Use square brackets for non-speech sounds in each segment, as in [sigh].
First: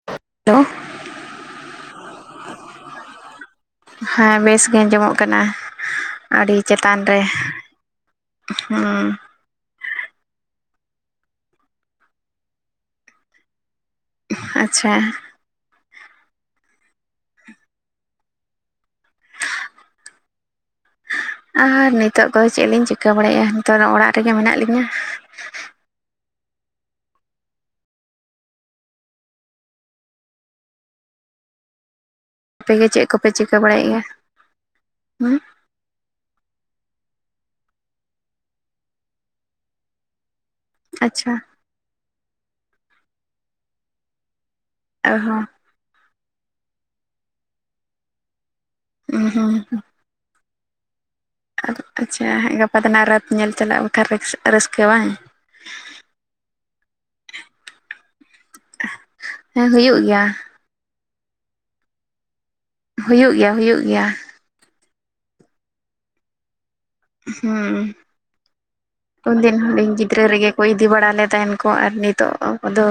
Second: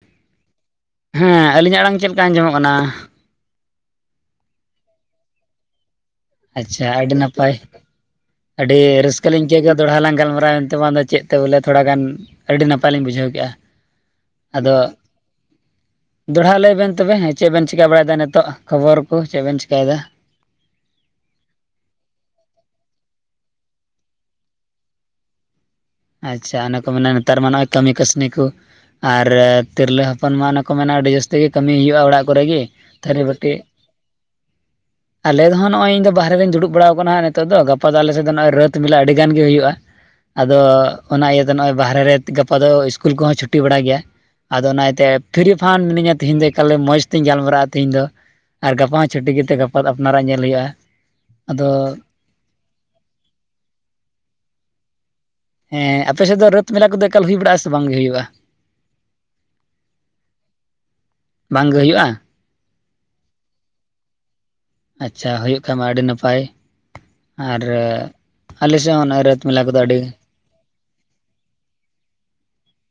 [unintelligible] ᱦᱮᱸ ᱟᱹᱞᱤᱧᱟᱜ ᱟᱲᱟᱝ ᱪᱮᱫ ᱞᱮᱠᱟ ᱟᱸᱡᱚᱢᱚᱜ ᱠᱟᱱᱟ? ᱦᱮᱸ ᱵᱮᱥ ᱜᱮ ᱟᱸᱡᱚᱢᱚᱜ ᱠᱟᱱᱟ ᱟᱹᱰᱤ ᱟᱪᱷᱟ ᱪᱮᱛᱟᱱ ᱟᱹᱰᱤ ᱨᱮ ᱱᱟᱯᱟᱭ ᱟᱹᱰᱤ ᱦᱩᱸ ᱨᱟᱹᱥᱠᱟᱹ ᱞᱤᱧ ᱪᱮᱜᱠᱟ ᱫᱚᱲᱦᱟ ᱞᱟᱝ ᱜᱟᱞᱢᱟᱨᱟᱣ ᱮᱱᱛᱮ ᱵᱟᱝᱫᱚ ᱪᱮᱫ ᱛᱮ ᱵᱚᱞᱮ ᱛᱷᱚᱲᱟ ᱜᱟᱱ ᱟᱹᱰᱤ ᱱᱟᱯᱟᱭᱞᱤᱧ ᱵᱩᱡᱷᱟᱹᱣ ᱠᱮᱜ-ᱟ ᱟᱫᱚ ᱟᱪᱪᱷᱟ ᱫᱚᱲᱦᱟ ᱞᱟᱹᱭ ᱵᱮᱱ ᱛᱚᱵᱮ ᱦᱮᱸ ᱪᱮᱫ ᱵᱮᱱ ᱪᱤᱠᱟᱹ ᱵᱟᱲᱟᱭ ᱫᱟ ᱱᱤᱛᱚᱜ ᱠᱷᱚᱵᱚᱨ ᱠᱚ ᱪᱮᱫ ᱵᱮᱱ ᱪᱤᱠᱟᱹᱭᱫᱟ? ᱟᱨ ᱱᱤᱛᱚᱜ ᱫᱚ ᱪᱮᱫ ᱞᱤᱧ ᱪᱤᱠᱟᱹ ᱵᱟᱲᱟᱭ ᱭᱮᱫ- ᱟ ᱱᱤᱛᱚᱜ ᱫᱚ ᱚᱲᱟᱜ ᱨᱮᱜᱮ ᱢᱮᱱᱟᱜ ᱞᱤᱧᱟᱹ ᱟᱪᱷᱟ ᱚᱱᱟ ᱠᱚ ᱢᱮᱱᱟ ᱱᱮᱛᱟᱨ ᱢᱟ ᱱᱚᱜᱼᱚᱭ ᱠᱟᱹᱢᱤ ᱠᱟᱹᱥᱱᱤ ᱠᱚ ᱟᱨ ᱛᱤᱨᱞᱟᱹ ᱦᱚᱯᱚᱱ ᱢᱟ ᱚᱱᱮ ᱠᱚ ᱢᱮᱱᱟ ᱟᱹᱰᱤ ᱡᱟᱹᱥᱛᱤ ᱜᱮ ᱠᱟᱹᱢᱤ ᱦᱩᱭᱩᱜ-ᱟ ᱚᱲᱟᱜ ᱠᱚᱨᱮ ᱜᱤ ᱟᱯᱮᱜᱮ ᱪᱮᱫ ᱛᱷᱟᱹᱨᱤ ᱠᱚᱯᱮ ᱵᱟᱹᱴᱤ, ᱪᱤᱠᱟᱹ ᱵᱟᱲᱟᱭᱮᱫᱼᱟ ᱦᱩᱸ ᱟᱞᱮ ᱫᱚ ᱦᱟᱸᱜ ᱱᱚᱜ-ᱚᱭ ᱤᱧᱫᱚ ᱵᱟᱦᱨᱮ ᱨᱮᱧ ᱫᱩᱲᱩᱵ ᱵᱟᱲᱟᱣ ᱠᱟᱱᱟ ᱦᱟᱸᱜ ᱱᱤᱛᱚᱜ ᱫᱚ ᱜᱟᱯᱟ ᱫᱚ ᱟᱞᱮ ᱥᱮᱫ ᱫᱚ ᱱᱚᱜ-ᱚᱭ ᱨᱟᱹᱛ ᱢᱮᱞᱟ ᱟᱹᱰᱤ ᱜᱟᱱ ᱜᱮ ᱦᱩᱭᱩᱜ-ᱟ ᱟᱫᱚ ᱚᱱᱟ ᱟᱪᱪᱷᱟ ᱤᱭᱟᱹᱛᱮ ᱱᱚᱜ-ᱚᱭ ᱵᱟᱦᱨᱮ ᱨᱮ ᱜᱟᱯᱟ ᱫᱚ ᱤᱥᱠᱩᱞ ᱠᱚᱦᱚᱸ ᱪᱷᱩᱴᱤ ᱵᱟᱲᱟ ᱜᱮᱭᱟ ᱟᱫᱚ ᱚᱱᱟ ᱤᱭᱟᱹᱛᱮ ᱚ ᱦᱚᱸ ᱛᱷᱤᱨᱤᱯ ᱯᱷᱟᱱ ᱢᱤᱱᱟᱹᱧᱟ ᱛᱤᱦᱤᱧ ᱫᱚ ᱮᱠᱟᱞᱮ ᱢᱚᱸᱡᱛᱮᱧ ᱜᱟᱞᱢᱟᱨᱟᱜ-ᱟ ᱛᱤᱦᱤᱧ ᱫᱚ ᱟᱨ ᱜᱟᱯᱟ ᱦᱚᱸ ᱪᱷᱩᱴᱤ ᱜᱤᱛᱮ ᱦᱩᱸ ᱜᱟᱯᱟ ᱟᱨ ᱱᱟᱨᱟᱜ ᱧᱮᱞ ᱦᱩᱭᱩᱜ-ᱟ ᱟᱫᱚ ᱟᱪᱷᱟ ᱦᱟᱜ ᱜᱟᱯᱟ ᱫᱚᱱᱟᱜ ᱨᱟᱛ ᱧᱮᱞ ᱪᱟᱞᱟᱜ ᱵᱟᱠᱷᱟᱱ ᱨᱟᱹᱥ ᱨᱟᱹᱥᱠᱟᱹ ᱵᱟᱝ ᱦᱮᱸ ᱟᱯᱮ ᱥᱮᱫ ᱫᱚ ᱨᱟᱹᱛ ᱢᱮᱞᱟ ᱠᱚᱫᱚ ᱮᱠᱟᱞ ᱦᱩᱭ ᱵᱟᱲᱟᱜ-ᱟ ᱥᱮ ᱵᱟᱝᱜᱮ ᱦᱩᱭᱩᱜ-ᱟ? ᱦᱮᱸ ᱦᱩᱭᱩᱜ ᱜᱮᱭᱟ ᱵᱟᱝᱜᱮ ᱦᱩᱭᱩᱜ-ᱟ ᱦᱩᱭᱩᱜ ᱜᱮᱭᱟ ᱦᱩᱭᱩᱜ ᱜᱮᱭᱟ ᱟᱪᱷᱟ ᱦᱩᱭᱩᱜ ᱠᱷᱟᱱᱢᱟ ᱟᱹᱰᱤ ᱱᱟᱯᱟᱭ ᱟᱨ ᱦᱩᱸ ᱟᱞᱮ ᱥᱮᱫ ᱦᱚᱸ ᱨᱟ. ᱛ ᱢᱮᱞᱟ ᱠᱚᱫᱚ ᱟᱹᱰᱤ ᱦᱳᱭ ᱤᱫᱤ ᱵᱟᱲᱟᱞᱮ ᱛᱟᱦᱮᱱ ᱠᱚ ᱟᱨ ᱱᱤᱛᱚᱜ ᱠᱚᱫᱚ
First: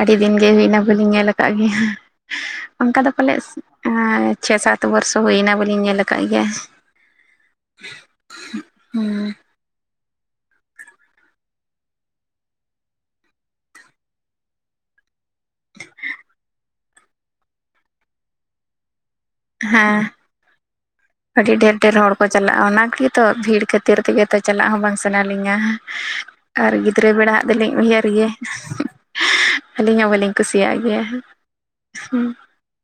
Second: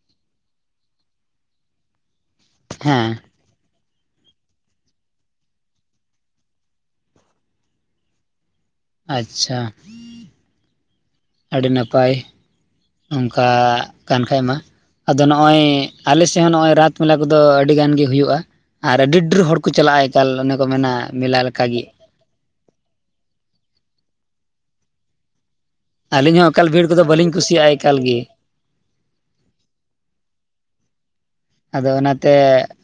ᱟᱹᱰᱤ ᱫᱤᱱ ᱜᱮ ᱦᱩᱭᱱᱟ ᱵᱞᱤᱧ ᱧᱮᱞ ᱟᱠᱟᱫ ᱜᱮᱭᱟ [inaudible] ᱚᱱᱠᱟ ᱫᱚ ᱯᱟᱞᱮᱫ ᱪᱷᱮ ᱥᱟᱛ ᱵᱚᱨᱥᱚ ᱦᱩᱭᱱᱟ ᱵᱚᱞᱤᱧ ᱧᱮᱞ ᱟᱠᱟᱫ ᱜᱮᱭᱟ ᱦᱩᱸ ᱟᱪᱷᱟ ᱟᱹᱰᱤ ᱱᱟᱯᱟᱭ ᱱᱚᱝᱠᱟ ᱠᱟᱱ ᱠᱷᱟᱡ ᱢᱟ ᱟᱫᱚ ᱱᱚᱜᱼᱚᱭ ᱟᱞᱮᱥᱮᱫ ᱦᱚᱸ ᱱᱚᱜᱼᱚᱭ ᱨᱟᱛ ᱢᱮᱞᱟ ᱠᱚᱫᱚ ᱟᱹᱰᱤ ᱜᱟᱱ ᱜᱮ ᱦᱩᱭᱩᱜᱼᱟ ᱟᱨ ᱟᱹᱰᱤ ᱰᱮᱨ ᱦᱚᱲ ᱠᱚ ᱪᱟᱞᱟᱜᱼᱟ ᱦᱮᱸ ᱮᱠᱟᱞ ᱚᱸᱰᱮ ᱠᱚ ᱢᱮᱱᱟ ᱢᱮᱞᱟ ᱟᱹᱰᱤ ᱰᱷᱮᱨ ᱞᱮᱠᱟᱜᱮ ᱰᱷᱮᱨ ᱦᱚᱲ ᱚᱱᱟ ᱠᱤᱛᱚ ᱵᱷᱤᱲ ᱠᱷᱟᱹᱛᱤᱨ ᱛᱮᱜᱮ ᱛᱚ ᱪᱟᱞᱟᱜ ᱦᱚᱸ ᱵᱟᱝ ᱥᱟᱱᱟ ᱞᱤᱧᱟᱹ ᱟᱹᱞᱤᱧ ᱦᱚᱸ ᱮᱠᱟᱞ ᱟᱨ ᱵᱷᱤᱲ ᱠᱚᱫᱚ ᱜᱤᱫᱽᱨᱟᱹ ᱵᱟᱹᱞᱤᱧ ᱵᱮᱲᱟ ᱟᱜ ᱠᱩᱥᱤᱭᱟᱜᱼᱟ ᱫᱚᱞᱤᱧ ᱮᱠᱟᱞ ᱩᱭᱦᱟᱹᱨ ᱜᱮ᱾ ᱟᱹᱞᱤᱧ ᱦᱚᱸ ᱵᱟᱹᱞᱤᱧ ᱠᱩᱥᱤᱭᱟᱜ ᱜᱮᱭᱟ᱾ ᱟᱫᱚ ᱚᱱᱟᱛᱮ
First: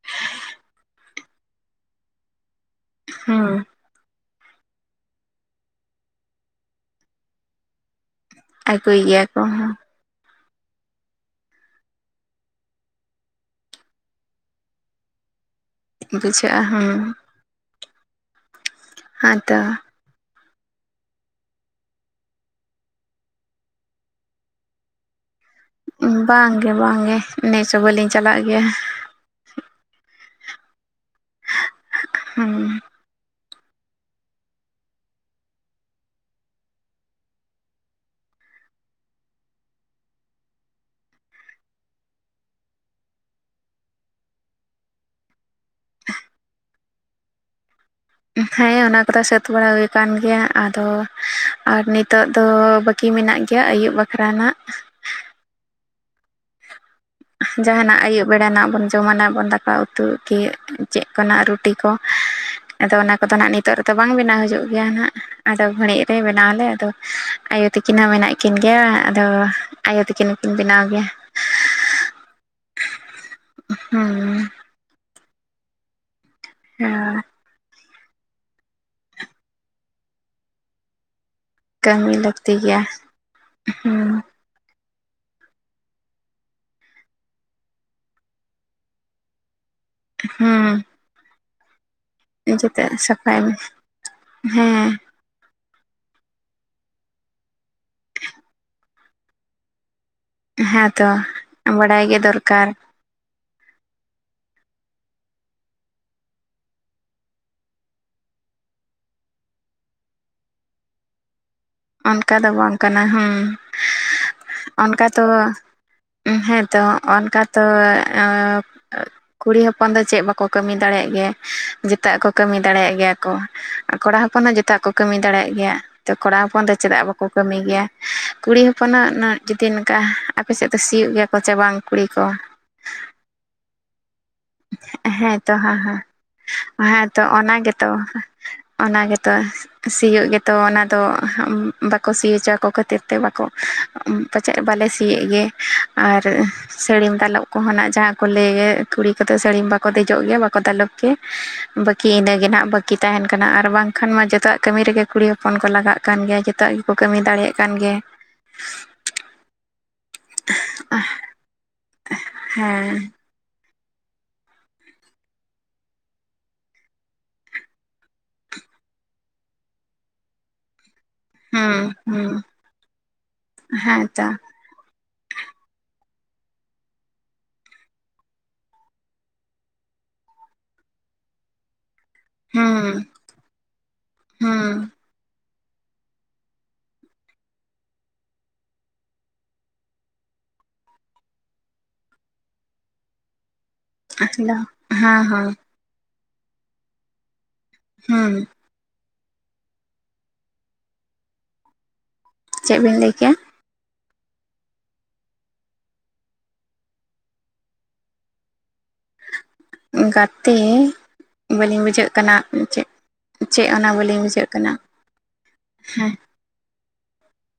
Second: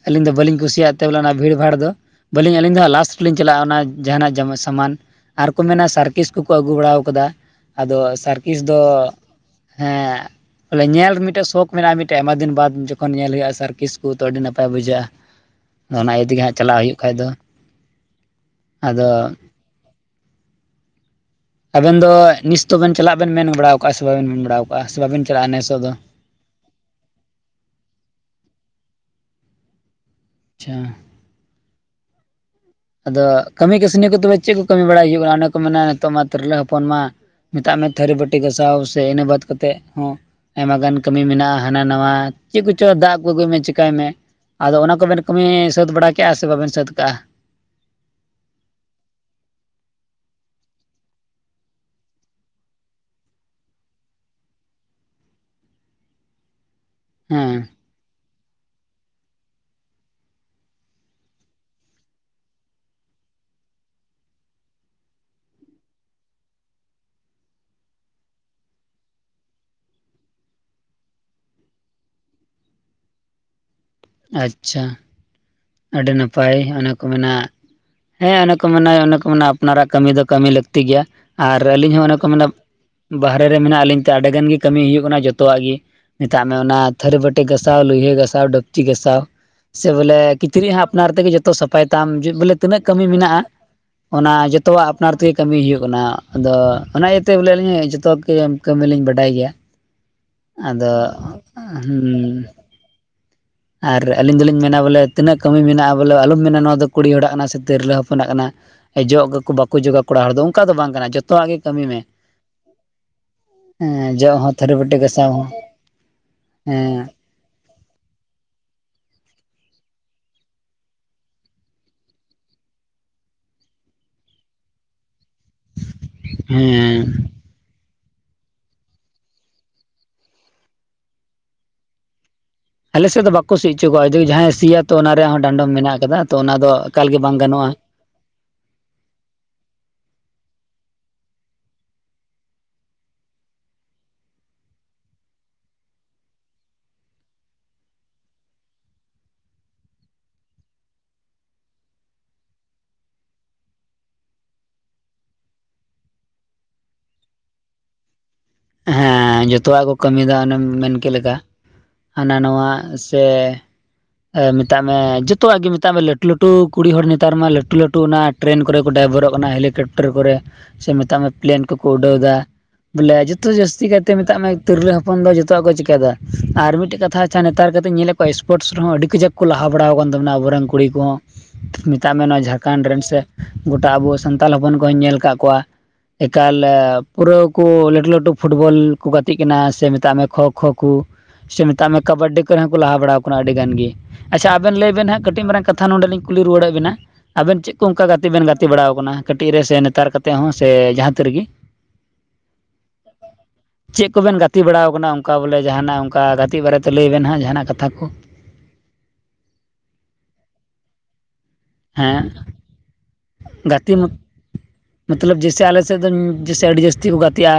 ᱟᱹᱞᱤᱧ ᱫᱚ ᱵᱟᱹᱞᱤᱧ ᱠᱩᱥᱤᱭᱟᱜ ᱛᱮ ᱵᱚᱞᱮ ᱚᱱᱟ ᱵᱷᱤᱲᱵᱷᱟᱲ ᱫᱚ, ᱵᱟᱹᱞᱤᱧ ᱟᱹᱞᱤᱧ ᱫᱚ ᱞᱟᱥ ᱞᱤᱧ ᱦᱩᱸ ᱪᱟᱞᱟᱜᱼᱟ ᱚᱱᱟ ᱡᱟᱦᱟᱱᱟᱜ ᱡᱟᱢᱟ ᱥᱟᱢᱟᱱ ᱟᱨ ᱠᱚ ᱢᱮᱱᱟ ᱥᱟᱨᱠᱤᱥ ᱠᱚᱠᱚ ᱟᱹᱜᱩ ᱵᱟᱲᱟ ᱟᱠᱟᱫᱟ ᱟᱫᱚ ᱥᱟᱨᱠᱤᱥ ᱫᱚ ᱟᱹᱜᱩᱭ ᱜᱮᱭᱟ ᱠᱚ ᱦᱮᱸ ᱵᱚᱞᱮ ᱧᱮᱞ ᱢᱤᱫᱴᱮᱱ ᱥᱚᱠ ᱢᱮᱱᱟᱜ-ᱟ ᱢᱤᱫᱮᱱ ᱟᱭᱢᱟ ᱫᱤᱱ ᱵᱟᱫ ᱡᱚᱠᱷᱚᱱ ᱧᱮᱞ ᱦᱩᱭᱩᱜ-ᱟ ᱥᱮ᱾ ᱥᱟᱨᱠᱮᱥᱩ ᱛᱚ ᱟᱹᱰᱤ ᱱᱟᱯᱟᱭ ᱵᱩᱡᱷᱟᱹᱜᱼᱟ ᱚᱱᱟ ᱤᱫᱤ ᱜᱮ ᱵᱩᱡᱷᱟᱹᱜᱼᱟ ᱪᱟᱞᱟᱜ ᱦᱩᱸ ᱦᱩᱭᱩᱜ ᱠᱷᱟᱡ ᱫᱚ ᱟᱫᱚ [inaudible] ᱦᱮᱸᱛᱚ ᱟᱵᱮᱱ ᱫᱚ ᱱᱤᱥ ᱫᱚ ᱵᱤᱱ ᱪᱟᱞᱟᱜ ᱵᱤᱱ ᱢᱮᱱ ᱵᱟᱨᱟ ᱟᱠᱟᱫ ᱥᱮ ᱵᱟᱵᱤᱱ ᱪᱟᱞᱟᱜᱼᱟ ᱱᱮᱥᱚᱜ ᱫᱚ ᱵᱟᱝᱜᱮ ᱵᱟᱝᱜᱮ ᱱᱮᱥ ᱦᱚᱸᱵᱟᱞᱤᱧ ᱪᱟᱞᱟᱜ ᱜᱮᱭᱟ ᱟᱪᱷᱟ ᱦᱮᱸ ᱟᱫᱚ ᱠᱟᱹᱢᱤ ᱠᱟᱹᱥᱱᱤ ᱠᱚ ᱫᱚ ᱪᱮᱫ ᱠᱚ ᱠᱟᱹᱢᱤ ᱵᱟᱲᱟᱭ ᱦᱩᱭᱩᱜ ᱠᱟᱱᱟ ᱚᱱᱟ ᱠᱚ ᱢᱮᱱᱟ ᱱᱤᱛᱚᱜ ᱢᱟ ᱛᱤᱨᱞᱟᱹ ᱦᱚᱯᱚᱱ ᱢᱟ ᱢᱮᱛᱟᱜ ᱢᱮ ᱛᱷᱟᱹᱨᱤ ᱵᱟᱹᱴᱤ ᱜᱟᱥᱟᱣ ᱥᱮ ᱤᱱᱟᱹ ᱵᱟᱫ ᱠᱟᱛᱮᱫ ᱦᱚᱸ ᱟᱭᱢᱟ ᱜᱟᱱ ᱠᱟᱹᱢᱤ ᱢᱮᱱᱟᱜ-ᱟ ᱦᱟᱱᱟ ᱱᱟᱣᱟ ᱪᱮᱫ ᱠᱚᱪᱚ ᱫᱟᱜ ᱠᱚ ᱟᱹᱜᱩᱭ ᱢᱮ ᱪᱮᱠᱟᱭ ᱢᱮ ᱟᱫᱚ ᱚᱱᱟ ᱠᱚᱵᱮᱱ ᱠᱟᱹᱢᱤ ᱥᱟᱹᱛ ᱵᱟᱲᱟ ᱠᱮᱫᱼᱟ ᱥᱮ ᱵᱟᱵᱤᱱ ᱥᱟᱹᱛ ᱠᱟᱜᱼᱟ? ᱦᱮᱸ ᱚᱱᱟ ᱠᱚᱫᱚ ᱥᱟᱹᱛ ᱵᱟᱲᱟ ᱦᱩᱭ ᱟᱠᱟᱱ ᱜᱮᱭᱟ ᱟᱫᱚ ᱟᱨ ᱱᱤᱛᱚᱜ ᱫᱚ ᱵᱟᱠ ᱵᱟᱠᱤ ᱢᱮᱱᱟᱜ ᱜᱮᱭᱟ ᱟᱹᱭᱩᱵ ᱵᱟᱠᱷᱨᱟ ᱦᱟᱜ ᱦᱮᱸ ᱡᱟᱸᱦᱟᱱᱟᱜ ᱟᱹᱭᱩᱵ ᱵᱮᱲᱟ ᱨᱮᱱᱟᱜ ᱵᱚᱱ ᱡᱚᱢᱟᱱᱟᱜ ᱵᱚᱱ ᱫᱟᱠᱟ ᱩᱛ ᱛᱩᱜ ᱜᱤ ᱪᱮᱫ ᱠᱚᱱᱟᱜ ᱨᱩᱴᱤ ᱠᱚ ᱟᱫᱚ ᱚᱱᱟ ᱠᱚᱫᱚ ᱦᱟᱸᱜ ᱱᱤᱛᱚᱜ ᱨᱮᱫᱚ ᱵᱟᱝ ᱵᱮᱱᱟᱣ ᱦᱩᱭᱩᱜ ᱜᱮᱭᱟ ᱱᱟᱸᱜ᱾ ᱟᱫᱚ ᱜᱷᱟᱹᱲᱤᱡ ᱨᱮ ᱵᱮᱱᱟᱣ ᱟᱞᱮ ᱟᱫᱚ ᱟᱭᱳ ᱛᱤᱠᱤᱱ ᱦᱚᱸ ᱢᱮᱱᱟᱜ ᱠᱤᱱ ᱜᱮᱭᱟ, ᱟᱫᱚ ᱟᱭᱳ ᱛᱤᱠᱤᱱ ᱠᱤᱱ ᱵᱮᱱᱟᱣ ᱜᱮᱭᱟ᱾ ᱦᱩᱸ ᱟᱪᱪᱷᱟ ᱟᱹᱰᱤ ᱱᱟᱯᱟᱭ ᱚᱱᱮ ᱠᱚ ᱢᱮᱱᱟ ᱦᱮᱸ ᱚᱱᱮ ᱠᱚ ᱢᱮᱱᱟ ᱚᱱᱮ ᱠᱚ ᱢᱮᱱᱟ ᱟᱯᱱᱟᱨᱟᱜ ᱠᱟᱹᱢᱤ ᱫᱚ ᱠᱟᱹᱢᱤ ᱞᱟᱹᱠᱛᱤ ᱜᱮᱭᱟ᱾ ᱟᱨ ᱟᱹᱞᱤᱧ ᱦᱚᱸ ᱠᱟᱹᱢᱤ ᱚᱱᱮ ᱠᱚ ᱢᱮᱱᱟ ᱞᱟᱹᱠᱛᱤ ᱜᱮᱭᱟ ᱵᱟᱦᱨᱮ ᱨᱮ ᱢᱮᱱᱟᱜ ᱞᱤᱧ ᱛᱮ ᱦᱩᱸ ᱟᱹᱰᱤ ᱜᱟᱱ ᱜᱤ ᱠᱟᱹᱢᱤ ᱦᱩᱭᱩᱜ ᱠᱟᱱᱟ ᱡᱚᱛᱚᱣᱟᱜ ᱜᱤ ᱢᱮᱛᱟᱜ ᱢᱮ ᱚᱱᱟ ᱛᱷᱟᱹᱨᱤ ᱵᱟᱹᱴᱤ ᱜᱟᱥᱟᱣ ᱞᱩᱭᱦᱟᱹ ᱜᱟᱥᱟᱣ ᱰᱟᱹᱠ ᱴᱤ ᱜᱟᱥᱟᱣ ᱥᱮ ᱵᱚᱞᱮ ᱠᱤᱪᱨᱤᱡ ᱦᱩᱸ ᱟᱯᱱᱟᱨ ᱛᱮᱜᱮ ᱡᱚᱛᱚ ᱥᱟᱯᱷᱟᱭ ᱛᱟᱢ᱾ ᱵᱚᱞᱮ ᱛᱤᱱᱟᱹᱜ ᱡᱚᱛᱚ ᱠᱟᱹᱢᱤ ᱢᱮᱱᱟᱜᱼᱟ ᱥᱟᱯᱷᱟᱭ ᱢᱮ ᱚᱱᱟ ᱡᱚᱛᱚᱣᱟᱜ ᱦᱮᱸ ᱟᱯᱱᱟᱨ ᱛᱮ ᱠᱟᱹᱢᱤ ᱦᱩᱭᱩᱜ ᱠᱟᱱᱟ ᱟᱫᱚ ᱚᱱᱟ ᱤᱭᱟᱹᱛᱮ ᱵᱚᱞᱮ ᱟᱹᱞᱤᱧ ᱡᱚᱛᱚ ᱠᱟᱹᱢᱤᱞᱤᱧ ᱵᱟᱰᱟᱭ ᱜᱮᱭᱟ᱾ ᱟᱫᱚ ᱦᱮᱸᱛᱚ ᱵᱟᱲᱟᱭ ᱜᱮ ᱦᱩᱸ ᱫᱚᱨᱠᱟᱨ ᱟᱨ ᱟᱹᱞᱤᱧ ᱫᱚᱞᱤᱧ ᱢᱮᱱᱟ ᱵᱚᱞᱮ ᱛᱤᱱᱟᱹᱜ ᱠᱟᱹᱢᱤ ᱢᱮᱱᱟᱜ-ᱟ ᱵᱚᱞᱮ ᱟᱞᱚᱢ ᱢᱮᱱᱟ ᱱᱚᱣᱟ ᱫᱚ ᱠᱩᱲᱤ ᱦᱚᱲᱟᱜ ᱠᱟᱱᱟ ᱥᱮ ᱛᱤᱨᱞᱟᱹ ᱦᱚᱯᱚᱱᱟᱜ ᱠᱟᱱᱟ᱾ ᱡᱚᱜ ᱟᱠᱚ ᱵᱟᱠᱚ ᱡᱚᱜᱟ ᱠᱚᱲᱟ ᱦᱚᱲ ᱫᱚ ᱚᱱᱠᱟ ᱫᱚ ᱵᱟᱝ ᱠᱟᱱᱟ ᱡᱚᱛ ᱛᱚᱣᱟᱜ ᱜᱤ ᱠᱟᱹᱢᱤ ᱢᱮ ᱚᱱᱠᱟ ᱫᱚ ᱵᱟᱝ ᱠᱟᱱᱟ ᱦᱩᱸ ᱦᱮᱸ ᱡᱚᱜ ᱦᱚᱸ ᱛᱷᱟᱹᱨᱤ ᱵᱟᱹᱴᱤ ᱚᱱᱠᱟ ᱛᱚ ᱜᱟᱥᱟᱣ ᱦᱚᱸ ᱦᱮᱸᱛᱚ ᱦᱮᱸ ᱚᱱᱠᱟ ᱛᱚ ᱮᱸ ᱠᱩᱲᱤ ᱦᱚᱯᱚᱱ ᱫᱚ ᱪᱮᱫ ᱵᱟᱠᱚ ᱠᱟᱹᱢᱤ ᱫᱟᱲᱮᱭᱟᱜ ᱜᱮ ᱡᱚᱛᱚᱣᱟᱜ ᱠᱚ ᱠᱟᱹᱢᱤ ᱫᱟᱲᱮᱭᱟᱜ ᱜᱮᱭᱟ ᱠᱚ᱾ ᱠᱚᱲᱟ ᱦᱚᱯᱚᱱ ᱦᱚᱸ ᱡᱚᱛᱚᱣᱟᱜ ᱠᱚ ᱠᱟᱹᱢᱤ ᱫᱟᱲᱮᱭᱟᱜ ᱜᱮᱭᱟ, ᱛᱚ ᱠᱚᱲᱟ ᱦᱚᱯᱚᱱ ᱫᱚ ᱪᱮᱫᱟᱜ ᱵᱟᱠᱚ ᱦᱮᱸ ᱠᱟᱹᱢᱤ ᱜᱮᱭᱟ, ᱠᱩᱲᱤ ᱦᱚᱯᱚᱱᱟᱜ ᱡᱩᱫᱤ ᱚᱱᱠᱟ ᱟᱯᱮ ᱥᱮᱫ ᱫᱚ ᱥᱤᱭᱳᱜ ᱜᱮᱭᱟ ᱠᱚ ᱥᱮ ᱵᱟᱝ ᱠᱩᱲᱤ ᱠᱚ? ᱟᱞᱮᱥᱮᱫ ᱫᱚ ᱵᱟᱠᱚ ᱥᱤ ᱚᱪᱚ ᱠᱚᱣᱟ ᱡᱟᱦᱟᱸᱭ ᱥᱤᱭᱟ ᱛᱚ ᱚᱱᱟ ᱨᱮᱭᱟᱜ ᱦᱮᱸ ᱦᱚᱸ ᱛᱚ ᱰᱟᱸᱰᱚᱢ ᱦᱮᱸ ᱢᱮᱱᱟᱜ ᱟᱠᱟᱫ-ᱟ ᱛᱚ ᱚᱱᱟ ᱫᱚ ᱮᱠᱟᱞ ᱜᱮ ᱵᱟᱝ ᱜᱟᱱᱚᱜ-ᱟ᱾ ᱚᱱᱟᱜᱮ ᱛᱚ, ᱥᱤᱭᱚᱜ ᱜᱮᱛᱚ ᱚᱱᱟ ᱫᱚ ᱵᱟᱠᱚ ᱥᱤ ᱦᱚᱪᱚ ᱠᱚ ᱠᱷᱟᱹᱛᱤᱨ ᱛᱮ ᱵᱟᱠᱚ ᱯᱟᱪᱮᱜ ᱵᱟᱞᱮ ᱥᱤᱭᱮᱫ ᱜᱮ, ᱟᱨ ᱥᱟᱹᱲᱤᱢ ᱫᱟᱞᱚᱵ ᱠᱚᱦᱚᱸ ᱱᱟᱜ ᱡᱟᱦᱟᱸ ᱠᱚ ᱞᱟᱹᱭᱮᱫ ᱠᱩᱲᱤ ᱠᱟᱛᱮᱜ ᱥᱟᱹᱲᱤᱢ ᱵᱟᱠᱚ ᱫᱮᱡᱚᱜ ᱜᱮᱭᱟ ᱵᱟᱠᱚ ᱫᱟᱞᱚᱵ ᱜᱮᱭᱟ, ᱵᱟᱹᱠᱤ ᱤᱱᱟᱹᱜᱮ ᱱᱟᱦᱟᱜ ᱵᱟᱹᱠᱤ ᱛᱟᱦᱮᱸᱱ ᱠᱟᱱᱟ ᱟᱨ ᱵᱟᱝ ᱠᱷᱟᱱ ᱢᱟ ᱡᱚᱛᱚᱣᱟᱜ ᱠᱟᱹᱢᱤ ᱨᱮᱜᱮ ᱠᱩᱲᱤ ᱦᱚᱯᱚᱱ ᱠᱚ ᱞᱟᱜᱟᱜ ᱠᱟᱱ ᱜᱮᱭᱟ ᱡᱚᱛᱚᱣᱟᱜ ᱜᱮᱠᱚ ᱠᱟᱹᱢᱤ ᱫᱟᱲᱮᱭᱟᱜ ᱠᱟᱱ ᱜᱮᱭᱟ᱾ ᱦᱮᱸ ᱡᱚᱛᱚᱣᱟᱜ ᱠᱚ ᱠᱟᱹᱢᱤᱭᱮᱫᱟ ᱚᱱᱮᱢ ᱢᱮᱱᱠᱮᱫ ᱞᱮᱠᱟ᱾ ᱦᱟᱱᱟ ᱱᱚᱣᱟ ᱦᱮᱸ ᱥᱮ ᱮ ᱢᱮᱛᱟᱜ ᱢᱮ ᱡᱚᱛᱚᱣᱟᱜ ᱜᱮ ᱢᱮᱛᱟᱜ ᱢᱮ ᱞᱟᱹᱴᱩ ᱞᱟᱹᱴᱩ ᱠᱩᱲᱤ ᱦᱚᱲ ᱱᱮᱛᱟᱨ ᱢᱟ ᱞᱟᱹᱴᱩ ᱞᱟᱹᱴᱩ ᱚᱱᱟ ᱴᱨᱮᱱ ᱠᱚᱨᱮ ᱠᱚ ᱰᱟᱭᱵᱚᱨᱚᱜ ᱠᱟᱱᱟ ᱦᱮᱞᱤᱠᱮᱯᱴᱟᱨ ᱠᱚᱨᱮ ᱥᱮ ᱢᱮᱛᱟᱜ ᱢᱮ ᱯᱞᱮᱱ ᱦᱩᱸ ᱠᱚᱠᱚ ᱩᱰᱟᱹᱣ ᱦᱩᱸ ᱮᱫᱟ ᱵᱚᱞᱮ ᱡᱚᱛᱚ ᱡᱟᱹᱥᱛᱤ ᱦᱮᱸ ᱠᱟᱭᱛᱮ ᱛᱚ ᱢᱮᱛᱟᱜ ᱛᱤᱨᱞᱟᱹ ᱦᱚᱯᱚᱱ ᱫᱚ ᱡᱚᱛᱚᱣᱟᱜ ᱠᱚ ᱪᱤᱠᱟᱹᱭ ᱮᱫᱟ ᱟᱨ ᱢᱤᱫᱴᱮᱡ ᱠᱟᱛᱷᱟ ᱟᱪᱷᱟ ᱱᱮᱛᱟᱨ ᱠᱟᱛᱮᱜ ᱧᱮᱞᱮᱫ ᱠᱚᱣᱟ ᱥᱯᱚᱨᱴᱥ ᱨᱮᱦᱚᱸ ᱟᱹᱰᱤ ᱠᱟᱡᱟᱠ ᱠᱚ ᱞᱟᱦᱟ ᱵᱟᱲᱟ ᱟᱠᱟᱱ ᱛᱟᱵᱚᱱᱟ ᱟᱵᱚᱨᱮᱱ ᱠᱩᱲᱤ ᱠᱚᱦᱚᱸ ᱢᱮᱛᱟᱜ ᱢᱮ ᱱᱚᱣᱟ ᱡᱷᱟᱲᱠᱷᱚᱸᱰ ᱨᱮᱱ ᱦᱩᱸ ᱥᱮ ᱜᱚᱴᱟ ᱟᱵᱚ ᱥᱟᱱᱛᱟᱞ ᱦᱚᱯᱚᱱ ᱦᱩᱸ ᱠᱚᱧ ᱧᱮᱞ ᱟᱠᱟᱫ ᱠᱚᱣᱟ ᱮᱠᱟᱞ ᱯᱩᱨᱟᱹ ᱠᱚ ᱞᱟᱹᱴᱩ ᱞᱟᱹᱴᱩ ᱯᱷᱩᱴᱵᱚᱞ ᱠᱚ ᱜᱟᱛᱮᱜ ᱠᱟᱱᱟ ᱥᱮ ᱢᱮᱛᱟᱜ ᱢᱮ ᱠᱷᱳ ᱠᱷᱳ ᱠᱚ ᱥᱮ ᱢᱮᱛᱟᱜ ᱢᱮ ᱠᱟᱵᱟᱰᱰᱤ ᱠᱚᱨᱮ ᱦᱚᱸ ᱠᱚ ᱞᱟᱦᱟ ᱵᱟᱲᱟᱣ ᱠᱟᱱᱟ ᱟᱹᱰᱤ ᱜᱟᱱ ᱜᱮ, ᱟᱪᱪᱷᱟ ᱦᱮᱞᱳ ᱟᱵᱮᱱ ᱞᱟᱹᱭ ᱵᱮᱱ ᱦᱮᱸ ᱦᱟᱸᱜ ᱠᱟᱹᱴᱤᱡ ᱦᱮᱸ ᱢᱟᱨᱟᱝ ᱠᱟᱛ ᱛᱷᱟ ᱞᱤᱧ ᱠᱩᱞᱤ ᱨᱭᱣᱟᱹᱲᱮᱫ ᱵᱮᱱᱟ ᱟᱵᱮᱱ ᱪᱮᱫ ᱠᱚ ᱚᱱᱠᱟ ᱜᱟᱛᱮ ᱦᱩᱸ ᱵᱮᱱ ᱜᱟᱛ ᱛᱮ ᱵᱟᱲᱟᱣ ᱟᱠᱟᱱᱟ ᱠᱟᱹᱴᱤᱡ ᱨᱮ ᱥᱮ ᱱᱮᱛᱟᱨ ᱠᱟᱛᱮᱜ ᱦᱚᱸ ᱥᱮ ᱡᱟᱦᱟᱸ ᱛᱤᱨ ᱨᱮᱜᱤ? ᱪᱮᱫ ᱵᱤᱱ ᱞᱟᱹᱭ ᱠᱮᱜ-ᱟ? ᱪᱮᱫ ᱠᱚᱵᱮᱱ ᱜᱟᱛᱮ ᱵᱟᱲᱟ ᱠᱟᱱᱟ ᱚᱱᱠᱟ ᱵᱚᱞᱮ ᱡᱟᱦᱟᱱᱟᱜ ᱚᱱᱠᱟ ᱜᱟᱛᱮᱜ ᱵᱟᱨᱮᱛᱮ ᱞᱟᱹᱭ ᱵᱮᱱ ᱦᱟᱸᱜ ᱡᱟᱦᱟᱱᱟᱜ ᱠᱟᱛᱷᱟ ᱠᱚ᱾ ᱜᱟᱛᱮ ᱵᱟᱹᱞᱤᱧ ᱵᱩᱡᱷᱟᱹᱣᱮᱫ ᱦᱮᱸ ᱠᱟᱱᱟ ᱪᱮᱫ, ᱪᱮᱫ ᱚᱱᱟ ᱜᱟᱛᱮ ᱵᱟᱹᱞᱤᱧ ᱵᱩᱡᱷᱟᱹᱜ ᱠᱟᱱᱟ, ᱦᱮᱸ ᱡᱤᱥᱮ ᱟᱹᱰᱤ ᱡᱟᱹᱥᱛᱤ ᱠᱚ ᱜᱟᱛᱮᱜᱼᱟ,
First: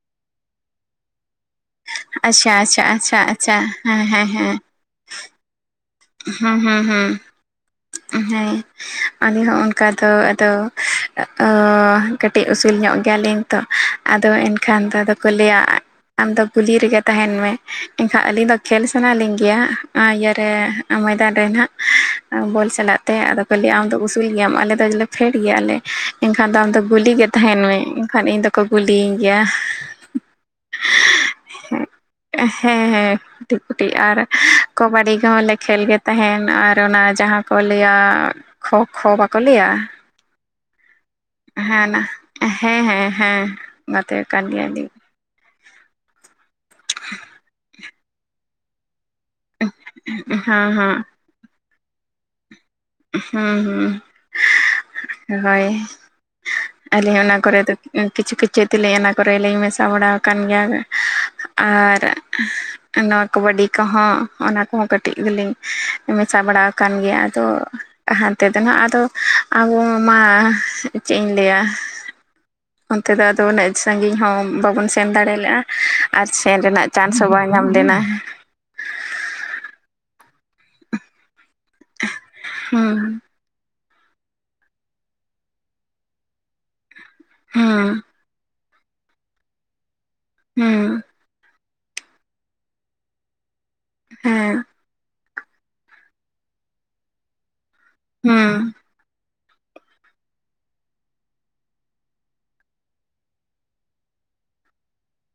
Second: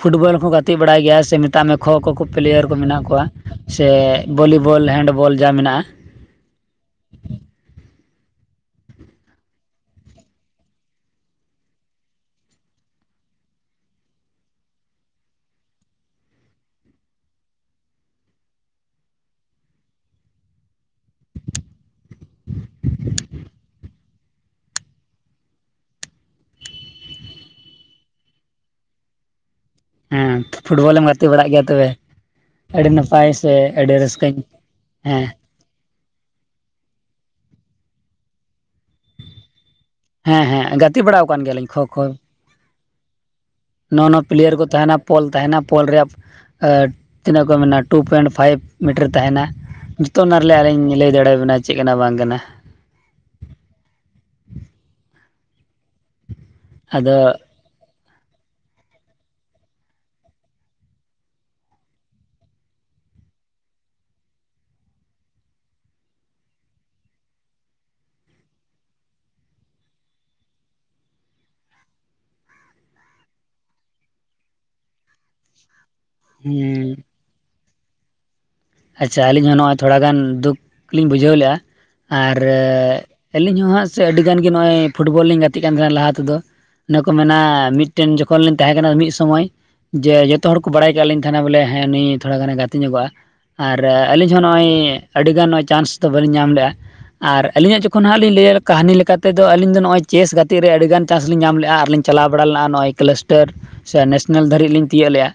ᱯᱷᱩᱴᱵᱚᱞ ᱦᱚᱸ ᱜᱟᱛᱮᱜ ᱵᱟᱲᱟᱭ ᱜᱮᱭᱟ ᱥᱮ ᱢᱮᱛᱟᱜ ᱢᱮ ᱠᱷᱳ ᱠᱷᱳ ᱠᱚ ᱟᱪᱪᱷᱟ ᱯᱞᱮᱭᱟᱨ ᱠᱚ ᱟᱪᱪᱷᱟ ᱢᱮᱱᱟᱜ ᱟᱪᱪᱷᱟ ᱠᱚᱣᱟ ᱟᱪᱪᱷᱟ ᱥᱮ ᱦᱮᱸ ᱦᱮᱸ ᱵᱷᱚᱞᱤᱵᱚᱞ ᱦᱮᱱᱰ ᱵᱚᱞ ᱡᱟ ᱢᱮᱱᱟᱜᱼᱟ ᱦᱮᱸ ᱦᱩᱸ ᱦᱩᱸ ᱦᱮᱸ ᱟᱞᱤᱧ ᱦᱚᱸ ᱚᱱᱠᱟ ᱫᱚ ᱟᱫᱚ ᱠᱟᱹᱴᱤᱡ ᱩᱥᱩᱞ ᱧᱚᱜ ᱜᱮᱭᱟᱞᱤᱧ ᱛᱚ ᱟᱫᱚ ᱮᱱᱠᱷᱟᱱ ᱫᱚ ᱟᱫᱚ ᱠᱚ ᱞᱟᱹᱭᱟ ᱟᱢᱫᱚ ᱜᱩᱞᱤ ᱨᱮᱜᱮ ᱛᱟᱦᱮᱸᱱ ᱢᱮ ᱮᱱᱠᱷᱟᱱ ᱟᱹᱞᱤᱧ ᱫᱚ ᱠᱷᱮᱞ ᱥᱟᱱᱟ ᱞᱤᱧ ᱜᱮᱭᱟ ᱤᱭᱟᱹ ᱨᱮ ᱢᱚᱭᱫᱟᱱ ᱨᱮ ᱱᱟᱦᱟᱜ ᱵᱚᱞ ᱥᱟᱞᱟᱜ ᱛᱮ ᱟᱫᱚ ᱠᱷᱟᱹᱞᱤ ᱟᱢᱫᱚ ᱩᱥᱩᱞ ᱜᱮᱭᱟᱢ ᱟᱞᱮ ᱫᱚ ᱡᱮᱞᱮᱠᱟ ᱯᱷᱮᱰ ᱜᱮᱭᱟᱞ ᱞᱮ ᱮᱱᱠᱷᱟᱱ ᱫᱚ ᱟᱢᱫᱚ ᱜᱩᱞᱤ ᱜᱮ ᱛᱟᱦᱮᱸᱱ ᱢᱮ ᱮᱱᱠᱷᱟᱱ ᱤᱧ ᱫᱚᱠᱚ ᱜᱩᱞᱤᱭᱤᱧ ᱜᱮᱭᱟ ᱦᱮᱸ ᱯᱷᱩᱴᱵᱚᱞᱮᱢ ᱜᱟᱛᱮ ᱵᱟᱲᱟᱜ ᱜᱮᱭᱟ ᱛᱚᱵᱮ ᱦᱮᱸ ᱟᱹᱰᱤ ᱦᱮᱸ ᱱᱟᱯᱟᱭ ᱥᱮ ᱠᱩᱴᱤ ᱠᱩᱴᱤ ᱟᱹᱰᱤ ᱟᱨ ᱨᱟᱹᱥᱠᱟᱹᱧ ᱠᱟᱵᱟᱰᱤ ᱦᱮᱸ ᱠᱚᱦᱚᱸ ᱠᱷᱮᱞ ᱜᱮ ᱛᱟᱦᱮᱸᱱ ᱟᱨ ᱚᱱᱟ ᱡᱟᱦᱟᱸ ᱠᱚ ᱞᱟᱹᱭᱟ ᱠᱷᱳ ᱠᱷᱳ ᱵᱟᱠᱚ ᱞᱟᱹᱭᱟ ᱦᱮᱸ ᱦᱮᱸ ᱜᱟᱛᱮ ᱵᱟᱲᱟ ᱦᱮᱸ ᱦᱮᱸ ᱦᱮᱸ ᱦᱮᱸ ᱱᱚ ᱜᱟᱛᱮ ᱱᱚ ᱠᱟᱱ ᱯᱞᱤᱭᱟᱹᱨ ᱠᱚ ᱜᱮᱭᱟᱞᱤᱧ ᱛᱟᱦᱮᱱᱟ ᱯᱚᱞ ᱛᱟᱦᱮᱱᱟ ᱯᱚᱞ ᱨᱮᱭᱟᱜ ᱛᱤᱱᱟᱹᱜ ᱠᱚ ᱢᱮᱱᱟ ᱴᱩ ᱯᱚᱭᱮᱱᱴ ᱯᱷᱟᱭᱤᱵᱽ ᱢᱤᱴᱟᱹᱨ ᱛᱟᱦᱮᱱᱟ ᱡᱚᱛᱚ ᱚᱱᱟ ᱨᱮᱞᱟᱜ ᱦᱮᱸ ᱞᱤᱧ ᱦᱮᱸ ᱞᱟᱹᱭ ᱫᱟᱲᱮ ᱭᱟᱵᱮᱱᱟ ᱪᱮᱜ ᱠᱟᱱᱟ ᱵᱟᱝ ᱠᱟᱱᱟ ᱦᱩᱸ ᱦᱩᱸ ᱦᱳᱭ ᱟᱫᱚ ᱟᱹᱞᱤᱧ ᱚᱱᱟ ᱠᱚᱨᱮ ᱫᱚ ᱠᱤᱪᱷᱩ ᱠᱤᱪᱷᱩ ᱛᱮᱞᱮᱧ ᱚᱱᱟ ᱠᱚᱨᱮ ᱞᱤᱧ ᱢᱮᱥᱟ ᱵᱟᱲᱟ ᱟᱠᱟᱱ ᱜᱮᱭᱟ ᱟᱨ ᱱᱚᱣᱟ ᱠᱟᱵᱟᱰᱤ ᱠᱚᱦᱚᱸ ᱚᱱᱟ ᱠᱚᱦᱚᱸ ᱠᱟᱹᱴᱤᱡ ᱜᱮᱞᱤᱧ ᱢᱮᱥᱟ ᱵᱟᱲᱟ ᱟᱠᱟᱱ ᱜᱮᱭᱟ ᱟᱫᱚ ᱦᱟᱱᱛᱮ ᱫᱚ ᱱᱟᱦᱟᱸᱜ ᱟᱫᱚ ᱟᱵᱚ ᱢᱟ ᱪᱮᱫ ᱤᱧ ᱞᱟᱹᱭᱟ? ᱚᱱᱛᱮ ᱫᱚ ᱟᱫᱚ ᱩᱱᱟᱹᱜ ᱥᱟᱜᱤᱧ ᱦᱚᱸ ᱵᱟᱵᱚᱱ ᱥᱮᱱ ᱫᱟᱲᱮᱞᱮᱜᱼᱟ ᱟᱨ ᱥᱮᱱ ᱨᱮᱱᱟᱜ ᱪᱟᱱᱥ ᱦᱚᱸ ᱵᱟᱝ ᱧᱟᱢ ᱞᱮᱱᱟ ᱟᱪᱷᱟ ᱟᱹᱞᱤᱧ ᱦᱚᱸ ᱱᱚᱜᱼᱚᱭ ᱛᱷᱚᱲᱟᱜᱟᱱ ᱫᱩᱠᱷ ᱞᱤᱧ ᱵᱩᱡᱷᱟᱹᱣ ᱞᱮᱫᱼᱟ ᱟᱨ ᱦᱩᱸ ᱟᱹᱞᱤᱧ ᱦᱚᱸ ᱦᱟᱸᱜ ᱥᱮ ᱟᱹᱰᱤ ᱜᱟᱱ ᱜᱮ ᱱᱚᱜᱼᱚᱭ ᱯᱷᱩᱴᱵᱚᱞ ᱞᱤᱧ ᱜᱟᱛᱮᱜ ᱠᱟᱱ ᱛᱟᱦᱮᱸᱱᱟ ᱞᱟᱦᱟ ᱛᱮᱫᱚ ᱚᱱᱮ ᱠᱚ ᱢᱮᱱᱟ ᱦᱩᱸ ᱢᱤᱫ ᱴᱮᱱ ᱡᱚᱠᱷᱚᱱ ᱠᱷᱚᱱ ᱞᱤᱧ ᱛᱟᱦᱮᱸ ᱠᱟᱱᱟ ᱢᱤᱫ ᱥᱚᱢᱚᱭ ᱡᱮ ᱡᱚᱛᱚ ᱦᱚᱲ ᱠᱚ ᱵᱟᱲᱟᱭ ᱦᱩᱸ ᱠᱟᱜ ᱞᱤᱧ ᱛᱟᱦᱮᱸᱱᱟ ᱵᱚᱞᱮ ᱦᱮᱸ ᱱᱩᱭ ᱛᱷᱚᱲᱟ ᱜᱟᱱᱮ ᱜᱟᱛᱮ ᱧᱚᱜᱚᱜᱼᱟ ᱟᱨ ᱟᱹᱞᱤᱧ ᱦᱚᱸ ᱦᱮᱸ ᱱᱚᱜᱼᱚᱭ ᱟᱹᱰᱤᱜᱟᱱ ᱱᱚᱜᱼᱚᱭ ᱪᱟᱱᱥ ᱫᱚ ᱵᱟᱹᱞᱤᱧ ᱧᱟᱢ ᱞᱮᱜᱼᱟ ᱟᱨ ᱟᱹᱞᱤᱧᱟᱜ ᱠᱷᱚᱱ ᱦᱟᱸᱜ ᱞᱤᱧ ᱦᱮᱸ ᱞᱟᱹᱭᱟ ᱠᱟᱹᱦᱱᱤ ᱞᱮᱠᱟᱛᱮ ᱛᱮᱫᱚ ᱟᱹᱞᱤᱧ ᱫᱚ ᱱᱚᱜᱼᱚᱭ ᱪᱮᱥ ᱜᱟᱛᱮᱜ ᱨᱮ ᱟᱹᱰᱤᱜᱟᱱ ᱪᱟᱱᱥ ᱞᱤᱧ ᱧᱟᱢ ᱞᱮᱜᱼᱟ ᱟᱨᱞᱤᱧ ᱪᱟᱞᱟᱣ ᱵᱟᱲᱟ ᱞᱮᱱᱟ ᱱᱚᱜᱼᱚᱭ ᱤᱠᱟᱹᱞᱟᱹᱥᱴᱟᱹᱨ ᱥᱮ ᱱᱮᱥᱱᱟᱞ ᱫᱷᱟᱹᱨᱤᱡ ᱞᱤᱧ ᱛᱤᱭᱳᱜ ᱞᱮᱜᱼᱟ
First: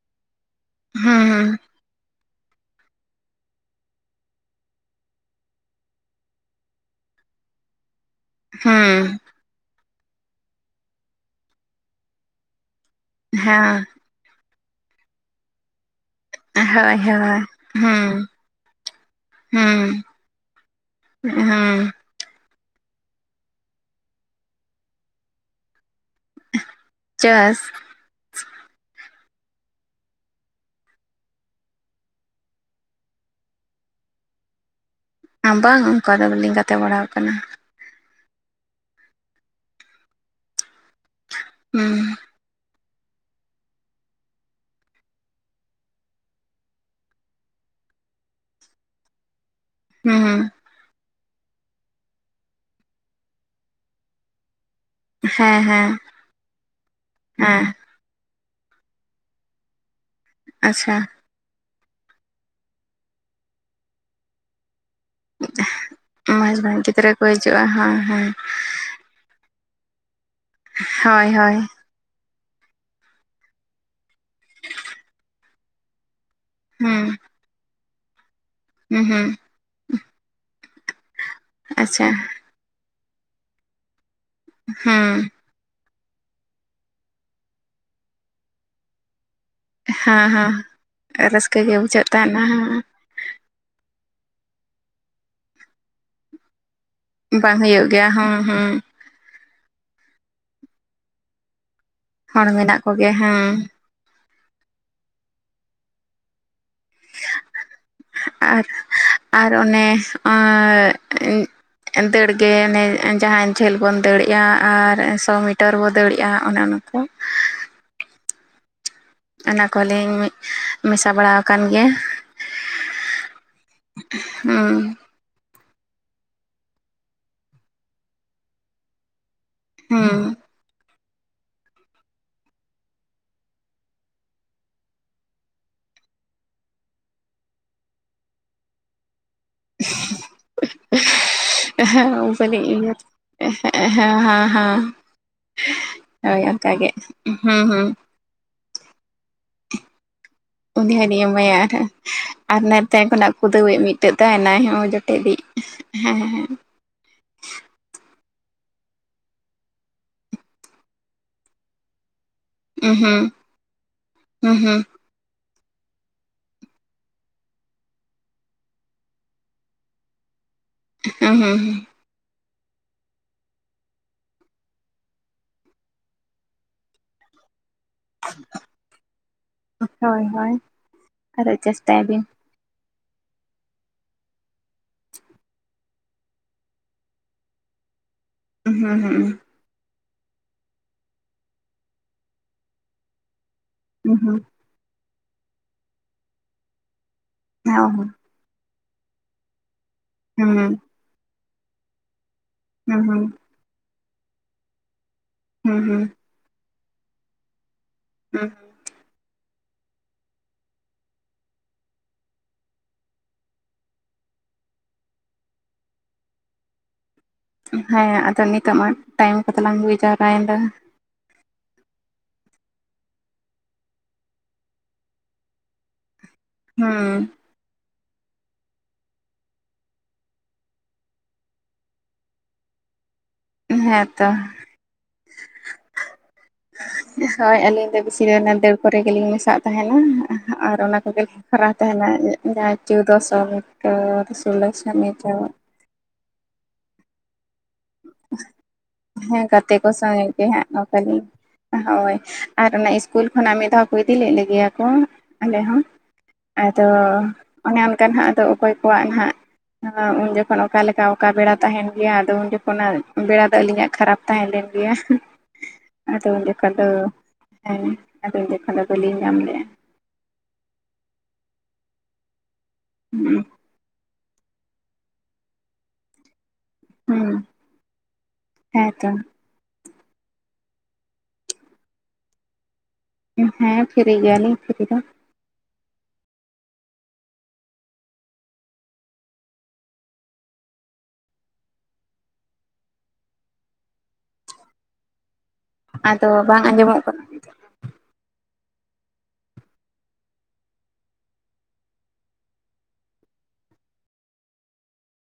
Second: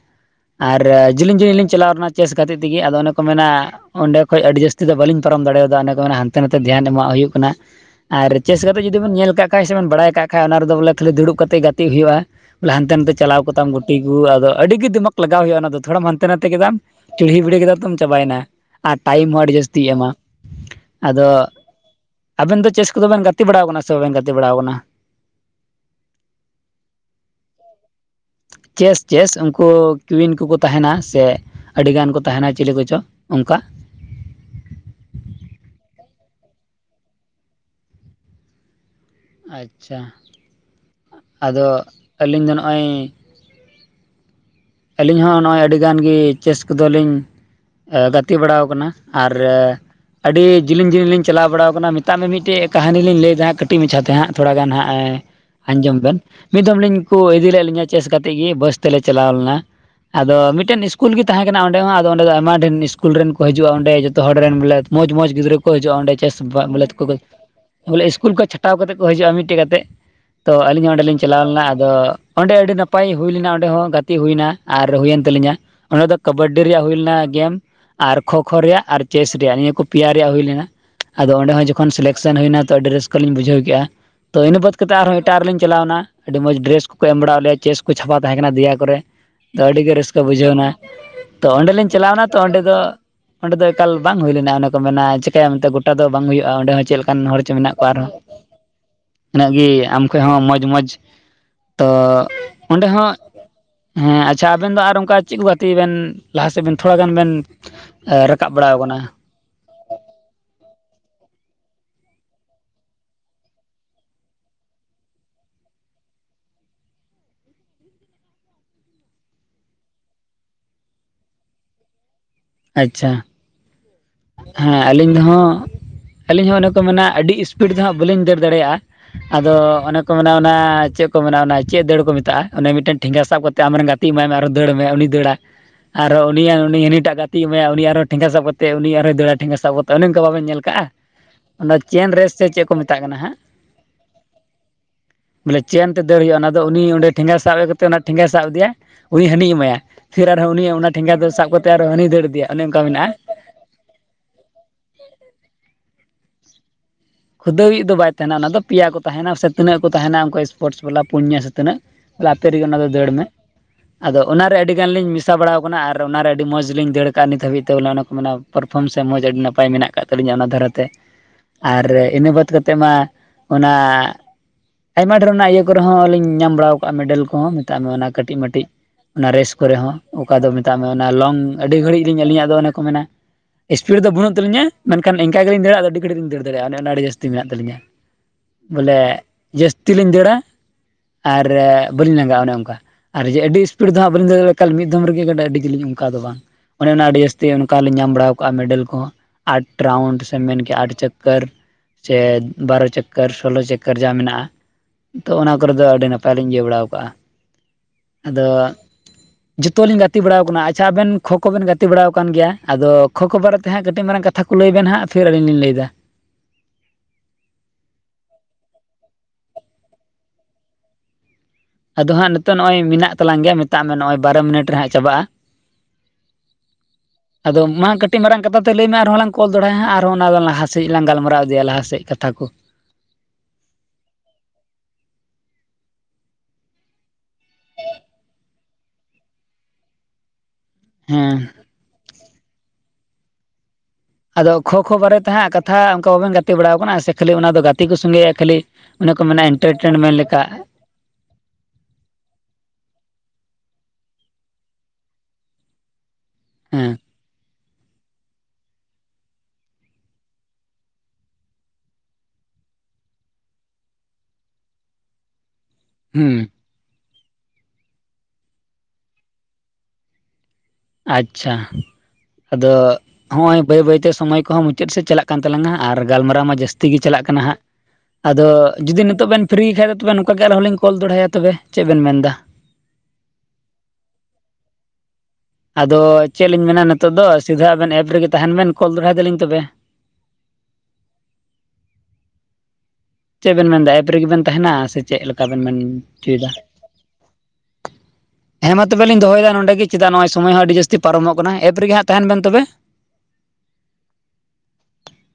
ᱟᱨ ᱦᱩᱸ ᱡᱤᱞᱤᱧ ᱦᱩᱸ ᱡᱤᱞᱤᱧ ᱞᱤᱧ ᱪᱟᱞᱟᱣ ᱞᱮᱱᱟ ᱪᱮᱥ ᱠᱷᱟᱛᱤᱨ ᱛᱮᱜᱮ ᱟᱫᱚ ᱚᱱᱟ ᱢᱮᱱᱟ ᱚᱸᱰᱮ ᱠᱷᱚᱡ ᱟᱹᱰᱤ ᱡᱟᱹᱥᱛᱤ ᱫᱚ ᱵᱟᱹᱞᱤᱧ ᱯᱟᱨᱚᱢ ᱫᱟᱲᱮᱭᱟᱫᱟ ᱚᱸᱰᱮ ᱠᱚ ᱢᱮᱱᱟ ᱦᱟᱱᱛᱮ ᱱᱟᱛᱮ ᱫᱷᱮᱭᱟᱱ ᱮᱢᱟᱜ ᱦᱩᱭᱩᱜ ᱠᱟᱱᱟ ᱟᱨ ᱪᱮᱥ ᱠᱟᱛᱮ ᱡᱩᱫᱤ ᱦᱩᱸ ᱵᱤᱱ ᱧᱮᱞ ᱠᱟᱜ ᱵᱟᱥᱮᱡ ᱵᱟᱲᱟᱭ ᱠᱟᱜ ᱠᱷᱟᱡ ᱚᱱᱟ ᱨᱮᱫᱚ ᱵᱚᱞᱮ ᱠᱷᱟᱹᱞᱤ ᱫᱩᱲᱩᱵ ᱠᱟᱛᱮ ᱜᱟᱛᱮᱜ ᱦᱩᱭᱩᱜᱼᱟ ᱵᱚᱞᱮ ᱦᱟᱱᱛᱮ ᱱᱟᱛᱮ ᱪᱟᱞᱟᱣ ᱠᱚᱛᱟᱢ ᱦᱮᱸ ᱜᱩᱴᱤ [unintelligible] ᱟᱫᱚ ᱟᱹᱰᱤ ᱜᱮ ᱫᱚᱢᱟᱠ ᱞᱟᱜᱟᱣ ᱦᱩᱭᱩᱜᱼᱟ ᱚᱱᱟ ᱛᱷᱚᱲᱟᱢ ᱦᱟᱱᱛᱮ ᱱᱟᱛᱮ ᱠᱮᱫᱟᱢ ᱦᱳᱭ ᱦᱳᱭ ᱪᱩᱦᱤ ᱵᱤᱲᱤ ᱠᱮᱫᱟᱢ ᱦᱩᱸ ᱪᱟᱵᱟᱭᱮᱱᱟ ᱟᱨ ᱴᱟᱭᱤᱢ ᱦᱚᱸ ᱟᱹᱰᱤ ᱡᱟᱹᱥᱛᱤᱭ ᱦᱩᱸ ᱮᱢᱟ ᱟᱫᱚ ᱦᱩᱸ ᱟᱵᱮᱱ ᱫᱚ ᱪᱮᱥ ᱠᱚᱫᱚ ᱵᱮᱱ ᱜᱟᱛᱮ ᱵᱟᱲᱟᱣ ᱠᱟᱱᱟ ᱥᱮ ᱵᱟᱵᱮᱱ ᱜᱟᱛᱮ ᱵᱟᱲᱟᱣ ᱠᱟᱱᱟ? ᱪᱟᱥ [unintelligible] ᱪᱮᱥ ᱪᱮᱥ ᱩᱝᱠᱩ ᱠᱤᱭᱩᱱ ᱠᱚᱠᱚ ᱛᱟᱦᱮᱱᱟ ᱥᱮ ᱟᱹᱰᱤ ᱜᱟᱱ ᱠᱚ ᱛᱟᱦᱮᱱᱟ ᱪᱤᱞᱤ ᱠᱚ ᱪᱚ ᱚᱝᱠᱟ ᱵᱟᱝ ᱚᱝᱠᱟ ᱫᱚ ᱵᱟᱹᱞᱤᱧ ᱜᱟᱛᱮ ᱵᱟᱲᱟᱣ ᱠᱟᱱᱟ ᱟᱪᱷᱟ ᱟᱫᱚ ᱦᱩᱸ ᱟᱹᱞᱤᱧ ᱫᱚ ᱱᱚᱜᱼᱚᱭ ᱟᱹᱞᱤᱧ ᱦᱚᱸ ᱱᱚᱜᱼᱚᱭ ᱟᱹᱰᱤ ᱜᱟᱱ ᱜᱮ ᱪᱮᱥ ᱠᱚᱫᱚᱞᱤᱧ ᱜᱟᱛᱮ ᱵᱟᱲᱟᱣ ᱠᱟᱱᱟ ᱟᱨ ᱟᱹᱰᱤ ᱦᱩᱸ ᱡᱤᱞᱤᱝ ᱡᱤᱞᱤᱧ ᱞᱤᱧ ᱪᱟᱞᱟᱣ ᱵᱟᱲᱟᱣ ᱠᱟᱱᱟ ᱢᱮᱛᱟᱜ ᱢᱮ ᱢᱤᱫ ᱴᱤᱡ ᱠᱟᱦᱱᱤ ᱞᱤᱧ ᱞᱟᱹᱭᱮᱫᱟ ᱦᱟᱸᱜ ᱠᱟᱹᱴᱤᱡ ᱢᱟᱪᱷᱟᱛᱮ ᱦᱟᱸᱜ ᱛᱷᱚᱲᱟ ᱜᱟᱱ ᱦᱟᱸᱜ ᱮ ᱦᱮᱸ ᱦᱮᱸ ᱟᱸᱡᱚᱢ ᱠᱮᱱ ᱢᱤᱫ ᱫᱷᱚᱣ ᱵᱚᱞᱤᱧ ᱠᱚ ᱤᱫᱤᱞ ᱦᱮᱸ ᱞᱮᱜ ᱞᱤᱧᱟ ᱪᱟᱥ ᱠᱟᱛᱮᱜ ᱜᱮ ᱵᱟᱥ ᱛᱮᱞᱮ ᱪᱟᱞᱟᱣ ᱞᱮᱱᱟ ᱟᱫᱚ ᱢᱤᱫᱴᱟᱹᱱ ᱟᱪᱪᱷᱟ ᱤᱥᱠᱩᱞ ᱜᱮ ᱛᱟᱦᱮᱸ ᱠᱟᱱᱟ ᱚᱸᱰᱮ ᱦᱚᱸ ᱟᱫᱚ ᱚᱸᱰᱮ ᱫᱚ ᱟᱭᱢᱟ ᱰᱷᱮᱨ ᱤᱥᱠᱩᱞ ᱨᱮᱱ ᱠᱚ ᱦᱤᱡᱩᱜᱼᱟ ᱚᱸᱰᱮ ᱡᱚᱛᱚ ᱦᱚᱲ ᱨᱮᱱ ᱵᱚᱞᱮ ᱢᱚᱡᱽ ᱢᱚᱡᱽ ᱜᱤᱫᱽᱨᱟᱹ ᱠᱚ ᱠᱚ ᱦᱤᱡᱩᱜᱼᱟ ᱚᱸᱰᱮ ᱪᱮᱥ ᱢᱚᱡᱽ ᱵᱚᱞᱮ ᱢᱚᱡᱽ ᱵᱚᱞᱮᱫ ᱜᱤᱫᱽᱨᱟᱹ ᱠᱚ ᱦᱤᱡᱩᱜᱼᱟ ᱦᱮᱸ ᱵᱚᱞᱮ ᱦᱮᱸ ᱤᱥᱠᱩᱞ ᱠᱚ ᱠᱟᱴᱟᱣ ᱠᱟᱛᱮᱜ ᱠᱚ ᱦᱤᱡᱩᱜᱼᱟ ᱢᱤᱫᱴᱮᱜ ᱠᱟᱛᱮᱜ ᱛᱚ ᱟᱹᱞᱤᱧ ᱦᱚᱸ ᱚᱸᱰᱮ ᱞᱤᱧ ᱦᱳᱭ ᱪᱟᱞᱟᱣ ᱦᱳᱭ ᱞᱮᱱᱟ ᱟᱫᱚ ᱚᱸᱰᱮ ᱟᱹᱰᱤ ᱱᱟᱯᱟᱭ ᱦᱩᱭ ᱞᱮᱱᱟ ᱚᱸᱰᱮ ᱦᱚᱸ ᱜᱟᱛᱮ ᱦᱩᱭᱱᱟ ᱟᱨ ᱦᱩᱭᱮᱱ ᱛᱟᱹᱞᱤᱧᱟ ᱚᱸᱰᱮ ᱫᱚ ᱠᱟᱵᱟᱰᱤ ᱨᱮᱭᱟᱜ ᱦᱩᱭ ᱦᱩᱸ ᱞᱮᱱᱟ ᱜᱮᱢ ᱟᱨ ᱠᱷᱳ ᱠᱷᱳ ᱨᱮᱭᱟᱜ ᱟᱨ ᱦᱩᱸ ᱦᱩᱸ ᱪᱮᱥ ᱨᱮᱭᱟᱜ ᱱᱤᱭᱟᱹ ᱠᱚ ᱯᱮᱭᱟ ᱨᱮᱭᱟᱜ ᱦᱩᱭ ᱞᱮᱱᱟ ᱟᱫᱚ ᱚᱸᱰᱮ ᱦᱚᱸ ᱡᱚᱠᱷᱚᱱ ᱟᱪᱪᱷᱟ ᱥᱤᱞᱮᱠᱥᱮᱱ ᱦᱩᱭᱱᱟ ᱛᱚ ᱟᱹᱰᱤ ᱨᱟᱹᱥᱠᱟᱹ ᱞᱤᱧ ᱵᱩᱡᱷᱟᱹᱣ ᱠᱮᱜᱼᱟ ᱛᱚ ᱤᱱᱟᱹ ᱵᱟᱹᱫᱽ ᱠᱟᱛᱮᱜ ᱟᱨᱦᱚ ᱦᱩᱸ ᱮᱴᱟᱜ ᱨᱮᱞᱤᱧ ᱪᱟᱞᱟᱣᱮᱱᱟ ᱟᱹᱰᱤ ᱢᱚᱡᱽ ᱰᱨᱮᱥ ᱠᱚᱠᱚ ᱮᱢ ᱵᱟᱲᱟᱣ ᱞᱮᱭᱟ ᱪᱮᱥ ᱠᱚ ᱪᱷᱟᱯᱟ ᱛᱟᱦᱮᱸ ᱠᱟᱱᱟ ᱫᱮᱭᱟ ᱠᱚᱨᱮ ᱟᱹᱰᱤᱜᱮ ᱨᱟᱹᱥᱠᱟᱹ ᱦᱮᱸ ᱦᱮᱸ ᱵᱩᱡᱷᱟᱹᱣᱱᱟ ᱛᱚ ᱨᱟᱹᱥᱠᱟᱹ ᱚᱸᱰᱮ ᱜᱮ ᱞᱤᱧ ᱵᱩᱡᱷᱟᱹᱜ ᱪᱟᱞᱟᱣᱱᱟ ᱛᱚ ᱛᱟᱦᱮᱱᱟ ᱚᱸᱰᱮ ᱫᱚ ᱚᱸᱰᱮ ᱫᱚ ᱮᱠᱟᱞ ᱵᱟᱝ ᱦᱩᱭ ᱞᱮᱱᱟ ᱚᱱᱮ ᱠᱚ ᱢᱮᱱᱟ ᱪᱤᱠᱟᱭᱟ ᱜᱚᱴᱟ ᱫᱚ ᱵᱟᱝ ᱦᱩᱭᱩᱜᱼᱟ ᱚᱸᱰᱮ ᱦᱚᱸ ᱪᱮᱫ ᱚᱝᱠᱟᱱ ᱦᱚᱲ ᱪᱚ ᱵᱟᱝ ᱢᱮᱱᱟᱜ ᱠᱚᱣᱟ ᱦᱩᱭᱩᱜ ᱜᱮᱭᱟ ᱟᱨᱦᱚᱸ ᱦᱩᱸ ᱦᱩᱸ ᱤᱱᱟᱹᱜ ᱜᱮ ᱟᱢ ᱠᱷᱚᱡ ᱦᱚᱸ ᱢᱚᱡᱽ ᱢᱚᱡᱽ ᱛᱚ ᱦᱚᱲ ᱢᱮᱱᱟᱜ ᱚᱸᱰᱮ ᱦᱚᱸ ᱠᱚᱜᱮᱭᱟ ᱦᱮᱸ ᱦᱮᱸ ᱟᱪᱷᱟ ᱟᱵᱮᱱ ᱫᱚ ᱟᱨ ᱚᱝᱠᱟ ᱪᱮᱫ ᱠᱚ ᱜᱟᱛᱮ ᱵᱮᱱ ᱞᱟᱦᱟ ᱥᱮᱫ ᱵᱮᱱ ᱛᱷᱚᱲᱟ ᱜᱟᱱ ᱵᱮᱱ ᱨᱟᱠᱟᱵ ᱟᱨ ᱵᱟᱲᱟᱣ ᱟᱠᱟᱱᱟ ᱟᱨ ᱚᱱᱮ ᱚᱸᱻ ᱩᱸᱜ ᱫᱟᱹᱲ ᱜᱮ ᱚᱱᱮ ᱡᱟᱦᱟᱸᱭ ᱡᱷᱟᱹᱞ ᱵᱚᱱ ᱫᱟᱹᱲᱮᱜᱼᱟ ᱟᱨ ᱥᱚ ᱢᱤᱴᱟᱹᱨ ᱵᱚᱱ ᱫᱟᱹᱲᱮᱜᱼᱟ ᱚᱱᱮ ᱚᱱᱟ ᱠᱚ ᱚᱱᱟ ᱠᱚᱦᱚᱞᱤᱧ ᱢᱮᱥᱟ ᱵᱟᱲᱟᱣ ᱠᱟᱱ ᱜᱮᱭᱟ ᱟᱪᱷᱟ ᱦᱮᱸ ᱦᱩᱸ ᱟᱹᱞᱤᱧ ᱟᱦᱚᱸ ᱟᱹᱞᱤᱧ ᱦᱚᱸ ᱚᱱᱮ ᱠᱚ ᱢᱮᱱᱟ ᱟᱹᱰᱤ ᱤᱥᱯᱤᱰ ᱫᱚ ᱦᱟᱸᱜ ᱵᱟᱹᱞᱤᱧ ᱫᱟᱹᱲ ᱫᱟᱲᱮᱭᱟᱜᱼᱟ ᱟᱫᱚ ᱚᱱᱮ ᱠᱚ ᱢᱮᱱᱟ ᱦᱩᱸ ᱚᱱᱟ ᱪᱮᱫ ᱠᱚ ᱢᱮᱱᱟ ᱚᱱᱟ ᱪᱮᱫ ᱫᱟᱹᱲ ᱠᱚ ᱢᱮᱛᱟᱜᱼᱟ ᱢᱤᱫ ᱴᱮᱱ ᱴᱷᱮᱸᱜᱟ ᱥᱟᱵ ᱠᱟᱛᱮᱫ ᱟᱢ ᱨᱮᱱ ᱜᱟᱛᱮ ᱮᱢᱟᱭ ᱢᱮ ᱟᱨᱚ ᱫᱟᱹᱲ ᱢᱮ ᱩᱱᱤᱭ ᱫᱟᱹᱲᱟ ᱟᱨᱦᱚᱸ ᱩᱱᱤᱭᱟᱜ ᱩᱱᱤ ᱦᱟᱹᱱᱤᱴᱟᱜ ᱜᱟᱛᱮᱜ ᱮᱢᱟᱭᱟ ᱩᱱᱤ ᱟᱨᱦᱚᱸ ᱴᱷᱮᱸᱜᱟ ᱥᱟᱵ ᱠᱟᱛᱮᱜ ᱩᱱᱤ ᱟᱨᱦᱚᱭ ᱫᱟᱹᱲᱟ ᱴᱷᱮᱸᱜᱟ ᱥᱟᱵ ᱠᱟᱛᱮᱜ ᱚᱱᱮ ᱚᱝᱠᱟ ᱵᱟᱵᱮᱱ ᱧᱮᱞ ᱠᱟᱜᱼᱟ ᱚᱱᱟ ᱪᱮᱱ ᱦᱮᱸ ᱨᱮᱥ ᱥᱮ ᱪᱮᱫ ᱠᱚ ᱵᱟᱞᱩᱝ ᱢᱮᱛᱟᱜ ᱠᱟᱱᱟ ᱦᱟᱸᱜ ᱦᱮᱸ ᱦᱮᱸ ᱦᱮᱸ ᱵᱚᱞᱮ ᱪᱮᱱ ᱛᱮ ᱫᱟᱹᱲ ᱦᱩᱭᱩᱜᱼᱟ ᱦᱳᱭ ᱚᱱᱟᱫᱚ ᱩᱱᱤ ᱚᱱᱠᱟᱜᱮ ᱚᱸᱰᱮ ᱴᱷᱮᱸᱜᱟ ᱥᱟᱵ ᱦᱩᱸ ᱠᱟᱛᱮ ᱦᱩᱸ ᱚᱱᱟ ᱴᱷᱮᱸᱜᱟᱭ ᱥᱟᱵ ᱤᱫᱤᱭᱟ ᱩᱱᱤ ᱦᱟᱹᱱᱤ ᱮᱢᱟᱭᱟᱭ ᱯᱷᱤᱨ ᱟᱨᱦᱚᱸ ᱩᱱᱤᱭ ᱚᱱᱟ ᱩᱱᱤ ᱴᱷᱮᱸᱜᱟ ᱦᱟᱹᱱᱤ ᱫᱚ ᱥᱟᱵ ᱠᱟᱛᱮ ᱟᱨᱦᱚᱸ ᱦᱟᱹᱱᱤ ᱫᱟᱹᱲ ᱤᱫᱤᱭᱟ ᱚᱱᱮ ᱚᱝᱠᱟ ᱢᱮᱱᱟᱜᱼᱟ ᱠᱩᱫᱟᱹᱭᱤᱜ ᱢᱤᱫ ᱴᱤᱜ ᱛᱟᱦᱮᱸᱱᱟᱭ ᱦᱚᱸ ᱡᱚᱴᱤ ᱫᱤᱜ ᱦᱮᱸ ᱦᱮᱸ ᱠᱩᱫᱟᱹᱣᱭᱤᱜ ᱫᱚ ᱵᱟᱭ ᱛᱟᱦᱮᱸᱱᱟ ᱚᱱᱟ ᱫᱚ ᱯᱮᱭᱟ ᱠᱚ ᱛᱟᱦᱮᱸᱱᱟ ᱥᱮ ᱛᱱᱟᱹᱜ ᱠᱚ ᱛᱟᱦᱮᱱᱟ ᱩᱱᱠᱩ ᱥᱯᱳᱴᱥ ᱵᱟᱞᱟ ᱯᱩᱱᱭᱟᱹ ᱥᱮ ᱛᱤᱱᱟᱹᱜ ᱟᱯᱮ ᱨᱮᱜᱮ ᱚᱱᱟ ᱫᱚ ᱦᱩᱸ ᱫᱟᱹᱲ ᱢᱮ ᱟᱫᱚ ᱚᱱᱟᱨᱮ ᱦᱩᱸ ᱦᱩᱸ ᱟᱹᱰᱤᱜᱟᱱ ᱞᱤᱧ ᱢᱤᱥ ᱢᱮᱥᱟ ᱵᱟᱲᱟᱣ ᱠᱟᱱᱟ ᱟᱨ ᱚᱱᱟᱨᱮ ᱟᱹᱰᱤ ᱢᱚᱡᱽ ᱞᱤᱧ ᱫᱟᱹᱲ ᱠᱟᱜᱼᱟ ᱱᱤᱛ ᱦᱟᱹᱵᱤᱡ ᱛᱮ ᱵᱚᱞᱮ ᱚᱱᱟ ᱠᱚ ᱢᱚᱱᱮ ᱯᱚᱨᱯᱷᱚᱢ ᱥᱮ ᱢᱚᱡᱽ ᱟᱹᱰᱤ ᱱᱟᱯᱟᱭ ᱢᱮᱱᱟᱜ ᱠᱟᱜ ᱛᱟᱹᱞᱤᱧᱟ ᱚᱱᱟ ᱫᱷᱟᱨᱟᱛᱮ ᱦᱩᱸ ᱦᱩᱸ ᱦᱩᱸ ᱟᱨ ᱤᱱᱟᱹ ᱵᱟᱫ ᱠᱟᱛᱮᱜ ᱢᱟ ᱚᱱᱟ ᱟᱭᱢᱟ ᱰᱷᱮᱨ ᱚᱱᱟ ᱤᱭᱟᱹ ᱠᱚᱨᱮ ᱦᱚᱸ ᱞᱤᱧ ᱧᱟᱢ ᱵᱟᱲᱟ ᱠᱟᱜᱼᱟ ᱢᱮᱰᱮᱞ ᱠᱚᱦᱚᱸ ᱢᱮᱛᱟᱜ ᱢᱮ ᱚᱱᱟ ᱠᱟᱹᱴᱤᱡ ᱢᱟᱴᱤᱡ ᱚᱱᱟ ᱨᱮᱥ ᱠᱚᱨᱮ ᱦᱚᱸ ᱦᱳᱭ ᱚᱠᱟ ᱫᱚ ᱦᱳᱭ ᱢᱮᱛᱟᱜ ᱢᱮ ᱚᱱᱟ ᱞᱚᱝ ᱟᱨᱚ ᱟᱹᱰᱤ ᱪᱮᱥᱴᱟᱭ ᱜᱷᱟᱹᱲᱤᱡ ᱞᱤᱧ ᱵᱤᱱ ᱟᱹᱞᱤᱧᱟᱜ ᱫᱚ ᱚᱱᱮ ᱠᱚ ᱢᱮᱱᱟ ᱤᱥᱯᱤᱰ ᱫᱚ ᱵᱟᱹᱱᱩᱜ ᱛᱟᱹᱞᱤᱧ ᱟ ᱢᱮᱱ ᱠᱷᱟᱱ ᱤᱝᱠᱟ ᱜᱮᱞᱤᱧ ᱫᱟᱹᱲᱟ ᱟᱫᱚ ᱟᱹᱰᱤ ᱯᱤᱰ ᱞᱤᱧ ᱫᱟᱹᱲ ᱫᱟᱲᱮᱭᱟᱜᱼᱟ ᱚᱱᱮ ᱚᱱᱟ ᱟᱹᱰᱤ ᱡᱟᱹᱥᱛᱤ ᱢᱮᱱᱟᱜ ᱛᱟᱹᱤᱧᱟ ᱦᱩᱸ ᱵᱚᱞᱮ ᱦᱩᱸ ᱡᱟᱹᱥᱛᱤ ᱞᱤᱧ ᱫᱟᱹᱲᱟ ᱟᱨ ᱵᱟᱹᱞᱤᱧ ᱞᱟᱸᱜᱟ ᱟ ᱚᱱᱮ ᱚᱱᱠᱟ ᱟᱨ ᱡᱮ ᱟᱹᱰᱤ ᱤᱥ ᱤᱥᱯᱤᱰ ᱫᱚ ᱦᱟᱸᱜ ᱦᱩᱸ ᱵᱟᱹᱞᱤᱧ ᱦᱩᱸ ᱫᱟᱹᱲ ᱮᱠᱟᱞ ᱢᱤᱫ ᱫᱷᱚᱢ ᱨᱮᱜᱮ ᱟᱹᱰᱤ ᱡᱤᱞᱤᱧ ᱚᱱᱠᱟ ᱫᱚ ᱵᱟᱝ ᱚᱱᱮ ᱚᱱᱟ ᱟᱹᱰᱤ ᱡᱟᱹᱥᱛᱤ ᱚᱱᱠᱟ ᱞᱤᱧ ᱦᱚᱸ ᱧᱟᱢ ᱵᱟᱲᱟᱣ ᱢᱮᱰᱮᱞ ᱠᱚᱦᱚᱸ ᱟᱴ ᱨᱟᱣᱩᱱᱰ ᱥᱮ ᱦᱩᱸ ᱢᱮᱱ ᱦᱩᱸ ᱠᱮᱜᱼᱟ ᱟᱴ ᱪᱚᱠᱚᱨ ᱥᱮ ᱵᱟᱨᱚ ᱦᱩᱸ ᱪᱚᱠᱚᱨ ᱥᱳᱞᱳ ᱪᱠᱚᱨ ᱡᱟ ᱢᱮᱱᱟᱜᱼᱟ ᱛᱚ ᱚᱱᱟ ᱠᱚᱨᱮ ᱦᱩᱸ ᱫᱚ ᱦᱩᱸ ᱟᱹᱰᱤ ᱱᱟᱯᱟᱭ ᱵᱟᱹᱤᱧ ᱤᱭᱟᱹ ᱵᱟᱲᱟᱣ ᱠᱟᱜᱼᱟ ᱟᱫᱚ ᱦᱩᱸ ᱡᱚᱛᱚ ᱞᱤᱧ ᱜᱟᱛᱮ ᱵᱟᱲᱟᱣ ᱠᱟᱱᱟ ᱟᱪᱪᱷᱟ ᱟᱵᱮᱱ ᱠᱷᱳ ᱠᱷᱳ ᱵᱮᱱ ᱜᱟᱛᱮ ᱵᱟᱲᱟᱣ ᱠᱟᱱ ᱜᱮᱭᱟ ᱟᱫᱚ ᱠᱷᱳ ᱠᱷᱳ ᱵᱟᱨᱮ ᱛᱮ ᱦᱟᱸᱜ ᱠᱟᱹᱴᱤᱡ ᱢᱟᱨᱟᱝ ᱠᱟᱛ ᱠᱟᱛᱷᱟ ᱞᱟᱹᱭ ᱵᱤᱱ ᱦᱟᱸᱜ ᱯᱷᱤᱨ ᱟᱹᱞᱤᱧ ᱞᱤᱧ ᱞᱟᱹᱭ ᱫᱟ ᱦᱮᱸ ᱟᱫᱚ ᱱᱤᱛᱚᱜ ᱢᱟ ᱴᱟᱭᱤᱢ ᱠᱚ ᱛᱟᱞᱟᱝ ᱦᱩᱭ ᱡᱟᱣᱨᱟᱭᱮᱱ ᱫᱚ ᱟᱫᱚ ᱦᱟᱸᱜ ᱱᱤᱛᱚᱜ ᱱᱚᱜᱼᱚᱭ ᱢᱮᱱᱟᱜ ᱛᱟᱞᱟᱝ ᱜᱮ ᱢᱮᱛᱟᱜ ᱢᱮ ᱱᱚᱜᱼᱚᱭ ᱵᱟᱨᱚ ᱢᱤᱱᱤᱴ ᱨᱮ ᱦᱟᱸᱜ ᱪᱟᱵᱟᱜᱼᱟ ᱦᱩᱸ ᱟᱫᱚ ᱢᱟ ᱠᱟᱹᱴᱤᱡ ᱢᱟᱨᱟᱝ ᱠᱟᱛᱷᱟ ᱛᱮ ᱞᱟᱹᱭ ᱢᱮ ᱟᱨᱦᱚᱸ ᱞᱟᱝ ᱠᱚᱞ ᱫᱚᱲᱦᱟᱭ ᱦᱟᱸᱜ ᱟᱨᱦᱚᱸ ᱚᱱᱟ ᱞᱟᱦᱟ ᱥᱮᱡ ᱞᱟᱝ ᱜᱟᱞᱢᱟᱨᱟᱣ ᱤᱫᱤᱭᱟ ᱞᱟᱦᱟ ᱥᱮᱫ ᱠᱟᱛᱷᱟ ᱠᱚ ᱦᱮᱸ ᱛᱚ [inaudible] ᱦᱳᱭ ᱟᱹᱞᱤᱧ ᱫᱚ ᱵᱮᱥᱤ ᱫᱚ ᱫᱟᱹᱲ ᱠᱚᱨᱮ ᱜᱮᱞᱤᱧ ᱢᱮᱥᱟᱜ ᱛᱟᱸᱦᱮᱱᱟ ᱟᱨ ᱚᱱᱟ ᱦᱮᱸ ᱠᱷᱟᱨᱟ ᱛᱟᱸᱦᱮᱱᱟ ᱡᱟᱦᱟᱸ ᱪᱳᱫᱚ ᱥᱚ ᱢᱤᱴᱚᱨ ᱟᱫᱚ ᱠᱷᱳ ᱠᱷᱳ ᱵᱟᱨᱮ ᱛᱮ ᱦᱟᱸᱜ ᱠᱟᱛᱷᱟ ᱚᱱᱠᱟ ᱵᱟᱵᱤᱱ ᱜᱟᱛᱮ ᱵᱟᱲᱟᱣ ᱠᱟᱱᱟ ᱥᱮ ᱠᱷᱟᱹᱞᱤ ᱚᱱᱟ ᱫᱚ ᱜᱟ ᱜᱟᱛᱮ ᱠᱚ ᱥᱚᱸᱜᱮᱭᱟ ᱠᱷᱟᱹᱞᱤ ᱚᱱᱟ ᱠᱚ ᱢᱮᱱᱟ ᱤᱱᱴᱟᱨᱴᱮᱱᱢᱮᱱ ᱞᱮᱠᱟ ᱛᱟᱞᱤᱧ ᱦᱳᱭ ᱟᱨ ᱚᱱᱟ ᱤᱥᱠᱩᱞ ᱠᱷᱚᱱᱟᱜ ᱢᱤᱫ ᱫᱷᱟᱣ ᱠᱚ ᱤᱫᱤ ᱞᱮᱜ ᱞᱮᱜᱮᱭᱟ ᱠᱚ ᱟᱞᱮ ᱦᱚᱸ ᱟᱫᱚ ᱦᱮᱸ ᱚᱱᱮ ᱚᱱᱠᱟ ᱦᱟᱸᱜ ᱟᱫᱚ ᱚᱠᱚᱭ ᱠᱚᱣᱟᱜ ᱱᱟᱦᱟᱜ ᱟᱫᱚ ᱩᱱ ᱡᱚᱠᱷᱚᱱ ᱚᱠᱟ ᱞᱮᱠᱟ ᱚᱠᱟ ᱵᱮᱲᱟ ᱛᱟᱸᱦᱮᱱ ᱜᱮᱭᱟ ᱟᱫᱚ ᱩᱱ ᱡᱚᱠ ᱚᱱᱟ ᱵᱮᱲᱟ ᱫᱚ ᱟᱹᱞᱤᱧ ᱟᱜ ᱠᱷᱟᱨᱟᱯ ᱛᱟᱦᱮᱸ ᱞᱮᱱ ᱜᱮᱭᱟ ᱟᱫᱚ ᱦᱩᱸ ᱡᱚᱛᱚ ᱟᱫᱚ ᱦᱮᱸ ᱟᱫᱚ [inaudible] ᱵᱟᱹᱞᱤᱧ ᱧᱟᱢ ᱞᱮᱜᱼᱟ ᱟᱪᱪᱷᱟ ᱟᱫᱚ ᱦᱚᱸᱜᱼᱚᱭ ᱵᱟᱹᱭ ᱵᱟᱹᱭ ᱛᱮ ᱥᱚᱢᱚᱭ ᱠᱚᱦᱚᱸ ᱢᱩᱪᱟᱹᱫ ᱥᱮᱫ ᱪᱟᱞᱟᱜ ᱠᱟᱱ ᱛᱟᱞᱟᱝ ᱟ ᱟᱨ ᱜᱟᱞᱢᱟᱨᱟᱣ ᱢᱟ ᱡᱟᱹᱥ ᱛᱮᱜᱤ ᱪᱟᱞᱟᱜ ᱠᱟᱱᱟ ᱦᱩᱸ ᱦᱟᱸᱜ ᱟᱫᱚ ᱡᱩᱫᱤ ᱦᱮᱸᱛᱚ ᱱᱤᱛᱚᱜ ᱵᱮᱱ ᱯᱷᱨᱤ ᱠᱷᱟᱡ ᱫᱚ ᱛᱚᱵᱮ ᱱᱚᱝᱠᱟ ᱜᱮ ᱟᱨᱦᱚᱸ ᱞᱤᱧ ᱠᱚᱞ ᱫᱚᱲᱦᱟᱭᱟ ᱛᱚᱵᱮ ᱪᱮᱫ ᱵᱤᱱ ᱢᱮᱱ ᱫᱟ ᱦᱮᱸ ᱯᱷᱤᱨᱤ ᱜᱮᱭᱟ ᱞᱤᱧ ᱯᱷᱤᱨᱤ ᱫᱚ ᱟᱫᱚ ᱪᱮᱫ ᱞᱤᱧ ᱢᱮᱱᱟ ᱱᱤᱛᱚᱜ ᱫᱚ ᱥᱤᱫᱷᱟᱹ ᱟᱵᱮᱱ ᱮᱯ ᱨᱮᱜᱮ ᱛᱟᱸᱦᱮᱱ ᱵᱮᱱ ᱠᱚᱞ ᱫᱚᱲᱦᱟᱭ ᱫᱟᱞᱤᱧ ᱛᱚᱵᱮ ᱪᱮᱫ ᱵᱮᱱ ᱢᱮᱱ ᱫᱟ ᱮᱯ ᱨᱮᱜᱮ ᱵᱮᱱ ᱛᱟᱸᱦᱮᱱᱟ ᱥᱮ ᱪᱮᱫ ᱞᱮᱠᱟ ᱵᱮᱱ ᱢᱮᱱ ᱟᱫᱚ ᱪᱚᱭ ᱫᱟ ᱵᱟᱝ ᱟᱸᱡᱚᱢᱚᱜ ᱠᱟᱱᱟ [inaudible] ᱦᱮᱸ ᱢᱟ ᱛᱚᱵᱮ ᱞᱤᱧ ᱫᱚᱦᱚᱭ ᱫᱟ ᱱᱚᱸᱰᱮ ᱜᱮ ᱪᱮᱫᱟᱜ ᱱᱚᱼᱚᱭ ᱥᱚᱢᱚᱭ ᱦᱚᱸ ᱟᱹᱰᱤ ᱡᱟᱹᱥᱛᱤ ᱯᱟᱨᱚᱢᱚᱜ ᱠᱟᱱᱟ ᱮᱯ ᱨᱮᱜᱮ ᱦᱟᱸᱜ ᱛᱟᱸᱦᱮᱱ ᱵᱮᱱ ᱛᱚᱵᱮ